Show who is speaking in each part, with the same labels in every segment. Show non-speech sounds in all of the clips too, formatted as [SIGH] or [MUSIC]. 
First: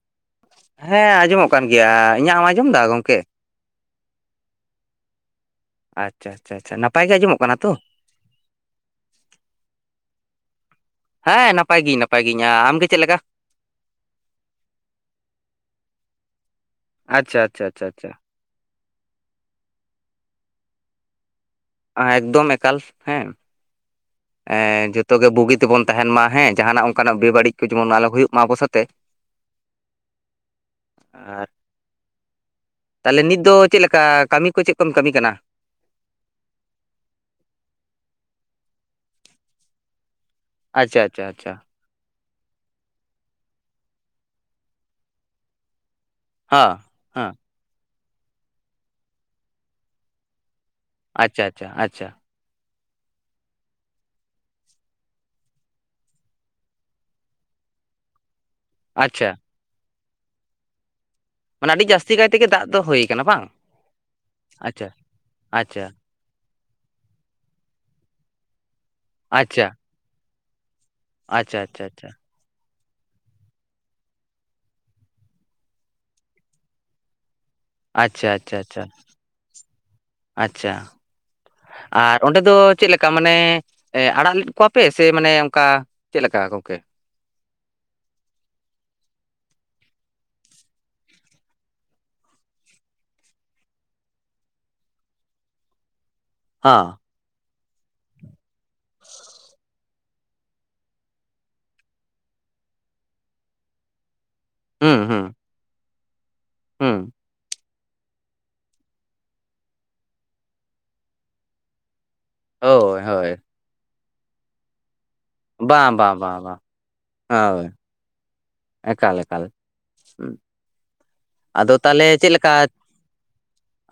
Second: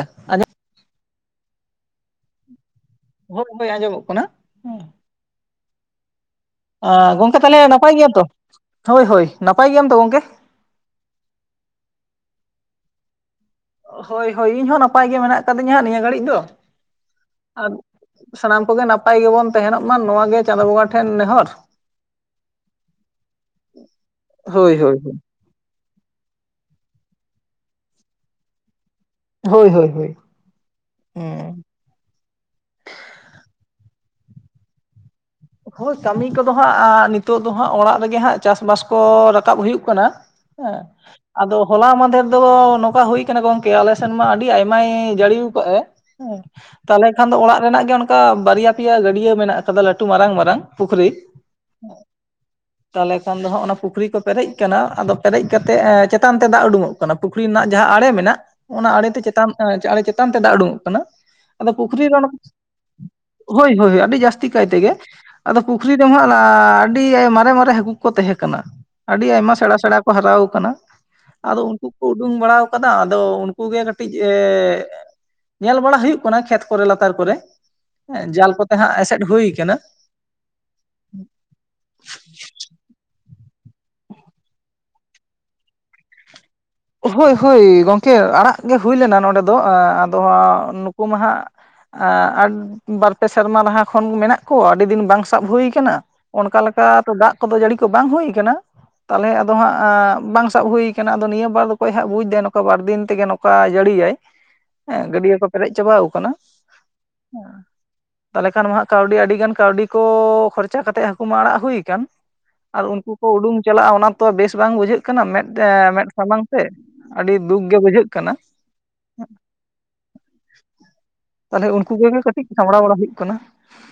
Speaker 1: [INAUDIBLE] ᱟᱡᱚᱢ,
Speaker 2: ᱦᱮᱸ ᱟᱸᱡᱚᱢᱚᱜ ᱠᱟᱱ ᱜᱮᱭᱟ ᱤᱧᱟᱹᱜ ᱮᱢ ᱟᱸᱡᱚᱢ ᱫᱟ ᱜᱚᱝᱠᱮ?
Speaker 1: ᱦᱳᱭ ᱜᱚᱝᱠᱮ ᱟᱸᱡᱚᱢᱚᱜ ᱠᱟᱱᱟ᱾
Speaker 2: ᱟᱪᱷ ᱪᱟ ᱪᱟ ᱪᱷᱟᱜ
Speaker 1: ᱟ ᱜᱚᱝᱠᱮ ᱛᱟᱦᱚᱸᱞᱮ ᱱᱟᱯᱟᱭ ᱜᱮᱭᱟᱢ ᱛᱚ? ᱦᱳᱭ ᱦᱳᱭ ᱱᱟᱯᱟᱭ ᱜᱮᱭᱟᱢ ᱛᱚ ᱜᱚᱝᱠᱮ?
Speaker 2: ᱦᱮᱸ ᱱᱟᱯᱟᱭ ᱜᱤᱭᱟᱹᱧ ᱱᱟᱯᱟᱭ ᱜᱤᱭᱟᱹᱧ ᱟᱢ ᱜᱮ ᱪᱮᱫ ᱞᱮᱠᱟ
Speaker 1: ᱦᱳᱭ ᱦᱳᱭ ᱤᱧ ᱦᱚᱸ ᱱᱟᱯᱟᱭ ᱜᱮ ᱢᱮᱱᱟᱜ ᱠᱟᱹᱫᱤᱧᱟ ᱦᱟᱸᱜ ᱱᱤᱭᱟᱹ ᱜᱷᱟᱲᱤᱡ ᱫᱚ᱾
Speaker 2: ᱟᱪᱪᱷᱟ ᱟᱪᱪᱷᱟ
Speaker 1: ᱟᱨ
Speaker 2: ᱟᱪᱪᱷᱟ ᱟᱪᱪᱷᱟ᱾
Speaker 1: ᱥᱟᱱᱟᱢ ᱠᱚᱜᱮ ᱱᱟᱯᱟᱭ ᱜᱮᱵᱚᱱ ᱛᱟᱦᱮᱸᱱᱚᱜ ᱢᱟ ᱱᱚᱭᱟ ᱜᱮ ᱪᱟᱸᱫᱳ ᱵᱚᱸᱜᱟ ᱴᱷᱮᱱ ᱱᱮᱦᱚᱨ᱾
Speaker 2: ᱮᱠᱫᱚᱢ ᱮᱠᱟᱞ ᱦᱮᱸ, ᱮ
Speaker 1: ᱦᱳᱭ ᱦᱳᱭ ᱦᱳᱭ
Speaker 2: ᱡᱚᱛᱚ ᱜᱮ ᱵᱩᱜᱤ ᱛᱮᱵᱚᱱ ᱛᱟᱦᱮᱸᱱ ᱢᱟ ᱦᱮᱸ ᱡᱟᱦᱟᱱᱟᱜ ᱚᱱᱠᱟᱱᱟᱜ ᱵᱮ-ᱵᱟᱹᱲᱤᱡ ᱠᱚ ᱡᱮᱢᱚᱱ ᱟᱞᱚ ᱦᱩᱭᱩᱜ ᱢᱟ ᱟᱵᱚ ᱥᱟᱜ-ᱛᱮ᱾
Speaker 1: ᱦᱳᱭ ᱦᱳᱭ ᱦᱳᱭ ᱮ
Speaker 2: ᱛᱟᱦᱚᱸᱞᱮ ᱱᱤᱛ ᱫᱚ ᱪᱮᱫ ᱞᱮᱠᱟ ᱠᱟᱹᱢᱤ ᱠᱚ ᱪᱮᱫ ᱠᱚᱢ ᱠᱟᱹᱢᱤ ᱠᱟᱱᱟ᱾
Speaker 1: ᱦᱳᱭ ᱠᱟᱹᱢᱤ ᱠᱚᱫᱚ ᱦᱟᱸᱜ-ᱟ ᱱᱤᱛᱚᱜ ᱫᱚ ᱦᱟᱸᱜ ᱚᱲᱟᱜ ᱨᱮᱜᱮ ᱦᱟᱸᱜ ᱪᱟᱥ ᱵᱟᱥ ᱠᱚ ᱨᱟᱠᱟᱵᱽ ᱦᱩᱭᱩᱜ ᱠᱟᱱᱟ᱾ ᱦᱮᱸ
Speaker 2: ᱟᱪᱪᱷᱟ ᱟᱪᱪᱷᱟ ᱟᱪᱪᱷᱟ
Speaker 1: ᱟᱫᱚ᱾ ᱦᱚᱞᱟ ᱢᱟᱫᱷᱮᱨ ᱫᱚ ᱱᱚᱝᱠᱟ ᱦᱩᱭ ᱟᱠᱟᱱᱟ ᱜᱚᱝᱠᱮ ᱟᱞᱮᱥᱮᱱ ᱢᱟ ᱟᱹᱰᱤ ᱟᱭᱢᱟᱭ ᱡᱟᱹᱲᱤ ᱟᱠᱟᱫ ᱮ᱾
Speaker 2: ᱦᱮᱸ
Speaker 1: ᱛᱟᱦᱚᱸᱞᱮ ᱠᱷᱟᱱ
Speaker 2: ᱦᱮᱸ
Speaker 1: ᱫᱚ ᱚᱲᱟᱜ ᱨᱮᱱᱟᱜ ᱜᱮ ᱚᱱᱠᱟ ᱵᱟᱨᱭᱟ ᱯᱮᱭᱟ ᱜᱟᱹᱰᱭᱟᱹ ᱢᱮᱱᱟᱜ ᱠᱟᱫᱟ ᱞᱟᱴᱩ ᱢᱟᱨᱟᱝ ᱢᱟᱨᱟᱝ᱾ ᱯᱩᱠᱷᱨᱤ,
Speaker 2: ᱟᱪᱪᱷᱟ ᱟᱪᱪᱷᱟ [INAUDIBLE]
Speaker 1: ᱛᱟᱦᱚᱸᱞᱮ ᱠᱷᱟᱱ ᱫᱚ ᱦᱟᱸᱜ ᱚᱱᱟ ᱯᱩᱠᱷᱨᱤ ᱠᱚ ᱯᱮᱨᱮᱡ ᱟᱠᱟᱱᱟ, ᱟᱫᱚ ᱯᱮᱨᱮᱡ ᱠᱟᱛᱮᱜ ᱮ ᱪᱮᱛᱟᱱ ᱛᱮ ᱫᱟᱜ ᱩᱰᱩᱠᱚᱜ ᱠᱟᱱᱟ᱾ ᱠᱟᱱᱟ ᱯᱩᱠᱷᱨᱤ ᱨᱮᱱᱟᱜ ᱡᱟᱦᱟᱸ ᱟᱲᱮ ᱢᱮᱱᱟᱜ, ᱚᱱᱟ ᱟᱲᱮ ᱛᱮ
Speaker 2: ᱟᱪᱪᱷᱟ
Speaker 1: ᱪᱮᱛᱟᱱ ᱟᱲᱮ ᱪᱮᱛᱟᱱ ᱛᱮ ᱫᱟᱜ ᱩᱰᱩᱝ ᱚᱜ ᱠᱟᱱᱟ᱾ ᱟᱫᱚ
Speaker 2: ᱢᱟᱱᱮ ᱟᱹᱰᱤ
Speaker 1: ᱯᱩᱠᱷᱨᱤ
Speaker 2: ᱡᱟᱹᱥᱛᱤ
Speaker 1: ᱨᱚᱲ
Speaker 2: ᱠᱟᱭ ᱛᱮᱜᱮ ᱫᱟᱜ ᱫᱚ ᱦᱩᱭ ᱟᱠᱟᱱᱟ ᱵᱟᱝ
Speaker 1: ᱦᱳᱭ ᱦᱳᱭ ᱟᱹᱰᱤ ᱡᱟᱹᱥᱛᱤ ᱠᱟᱭ
Speaker 2: ᱟᱪᱪᱷᱟ
Speaker 1: ᱛᱮᱜᱮ᱾ ᱟᱫᱚ
Speaker 2: ᱟᱪᱪᱷᱟ
Speaker 1: ᱯᱩᱠᱷᱨᱤ ᱦᱚᱸ ᱟᱞᱟᱻ ᱟᱹᱰᱤ ᱢᱟᱨᱮ ᱢᱟᱨᱮ ᱦᱟᱹᱠᱩ ᱠᱚ ᱠᱚ ᱛᱟᱦᱮᱸᱠᱟᱱᱟ ᱟᱹᱰᱤ ᱟᱭᱢᱟ
Speaker 2: ᱟᱪᱪᱷᱟ
Speaker 1: ᱥᱮᱲᱟ ᱥᱮᱲᱟ ᱦᱟᱨᱟᱣ ᱟᱠᱟᱱᱟ
Speaker 2: ᱟᱪᱪᱷᱟ ᱟᱪᱪᱷᱟ
Speaker 1: ᱟᱫᱚ
Speaker 2: ᱟᱪᱪᱷᱟ
Speaker 1: ᱩᱱᱠᱩ ᱩᱰᱩᱝ ᱵᱟᱲᱟᱣ ᱠᱟᱫᱟ ᱟᱫᱚ ᱩᱱᱠᱩ ᱜᱮ ᱠᱟᱹᱴᱤᱡ ᱮ ᱧᱮᱞ ᱵᱟᱲᱟ ᱦᱩᱭᱩᱜ ᱠᱟᱱᱟ ᱠᱷᱮᱛ ᱠᱚᱨᱮ ᱞᱟᱛᱟᱨ ᱠᱚᱨᱮᱸ,
Speaker 2: ᱟᱪᱪᱷᱟ
Speaker 1: ᱡᱟᱞ
Speaker 2: ᱟᱪᱪᱷᱟ
Speaker 1: ᱠᱚᱛᱮ
Speaker 2: ᱟᱪᱪᱷᱟ
Speaker 1: ᱦᱟᱸᱜ ᱮᱥᱮᱫ ᱦᱩᱭ ᱠᱟᱱᱟ᱾
Speaker 2: ᱟᱪᱪᱷᱟ, ᱟᱨ ᱚᱸᱰᱮ ᱫᱚ ᱪᱮᱫᱞᱮᱠᱟ᱾ ᱢᱟᱱᱮ ᱟᱲᱟᱜ ᱞᱮᱫ ᱠᱚᱣᱟ ᱯᱮ ᱥᱮ ᱢᱟᱱᱮ ᱚᱱᱠᱟ ᱪᱮᱫ ᱞᱮᱠᱟ ᱜᱚᱝᱠᱮ᱾
Speaker 1: ᱦᱳᱭ ᱦᱳᱭ ᱜᱚᱢᱠᱮ ᱟᱲᱟ ᱜᱮ ᱦᱩᱭ ᱞᱮᱱᱟ ᱱᱚᱸᱰᱮ ᱫᱚ ᱟᱫᱚ ᱱᱩᱠᱩ ᱢᱟ ᱦᱟᱜ ᱵᱟᱨᱯᱮ ᱥᱮᱨᱢᱟ ᱞᱟᱦᱟ ᱠᱷᱚᱱ ᱢᱮᱱᱟᱜ ᱠᱚᱣᱟ ᱟᱹᱰᱤ ᱫᱤᱱ ᱵᱟᱝ ᱥᱟᱵ ᱦᱩᱭ ᱟᱠᱟᱱᱟ᱾ ᱚᱱᱠᱟ ᱞᱮᱠᱟ
Speaker 2: ᱦᱟᱸ
Speaker 1: ᱛᱚ ᱫᱟᱜ ᱠᱚᱫᱚ ᱡᱟᱹᱲᱤ ᱠᱚ ᱵᱟᱝ ᱦᱩᱭᱩ ᱠᱟᱱᱟᱟᱱᱟ ᱛᱟᱦᱚᱞᱮ ᱟᱫᱚ ᱦᱟᱸᱜ ᱟᱸᱜ ᱵᱟᱝ ᱥᱟᱵ ᱦᱩᱭ ᱟᱠᱟᱱᱟ ᱟᱫᱚ ᱱᱤᱭᱟᱹ ᱵᱟᱨ ᱫᱚ ᱚᱠᱚᱭ ᱦᱟᱸᱜ ᱵᱩᱡᱽᱫᱟᱭ ᱱᱚᱝᱠᱟ ᱵᱟᱨ ᱫᱤᱱ ᱛᱮᱜᱮ ᱱᱚᱝᱠᱟ ᱡᱟᱹᱲᱤᱭᱟᱭ᱾
Speaker 2: ᱦᱩᱸ
Speaker 1: ᱮᱜᱸ
Speaker 2: ᱦᱩᱸ
Speaker 1: ᱜᱟᱹᱰᱭᱟᱹ ᱠᱚ ᱯᱮᱨᱮᱡ ᱪᱟᱵᱟ ᱟᱠᱟᱱᱟ
Speaker 2: ᱦᱩᱸ
Speaker 1: ᱾ ᱛᱟᱦᱚᱞᱮ ᱠᱷᱟᱱ ᱢᱟᱜ ᱠᱟᱹᱣᱰᱤ ᱟᱹᱰᱤ ᱜᱟᱱ ᱠᱟᱹᱣᱰᱤ ᱠᱚ ᱠᱷᱚᱨᱪᱟ ᱠᱟᱛᱮᱜ ᱦᱟᱹᱠᱩ ᱢᱟ ᱟᱲᱟᱜ ᱦᱩ ᱟᱠᱟᱱ᱾ ᱟᱨ
Speaker 2: ᱦᱳᱭ
Speaker 1: ᱩᱱᱠᱩ ᱠᱚ
Speaker 2: ᱦᱳᱭ
Speaker 1: ᱩᱰᱩᱝ ᱪᱟᱞᱟᱜᱼᱟ ᱚᱱᱟ ᱛᱚ ᱵᱮᱥ ᱵᱟᱝ ᱵᱩᱡᱷᱟᱹᱜ ᱠᱟᱱᱟ ᱢᱮᱫ
Speaker 2: ᱵᱟᱝ
Speaker 1: ᱢᱮᱫ
Speaker 2: ᱵᱟᱝ ᱵᱟᱝ
Speaker 1: ᱥᱟᱢᱟᱝ
Speaker 2: ᱵᱟᱝ
Speaker 1: ᱥᱮ ᱟᱹᱰᱤ ᱫᱩᱠ
Speaker 2: ᱦᱳᱭ
Speaker 1: ᱜᱮ ᱵᱩᱡᱷᱟᱹᱜ ᱠᱟᱱᱟ᱾
Speaker 2: ᱮᱠᱟᱞ ᱮᱠᱟᱞ ᱦᱩᱸ
Speaker 1: ᱛᱟᱦᱞᱮ
Speaker 2: ᱟᱫᱚ
Speaker 1: ᱩᱱᱠᱩ ᱠᱚᱜᱮ ᱠᱟᱹᱴᱤᱡ ᱥᱟᱢᱲᱟᱣ ᱵᱟᱲᱟ ᱦᱩᱭᱩᱜ ᱠᱟᱱᱟ᱾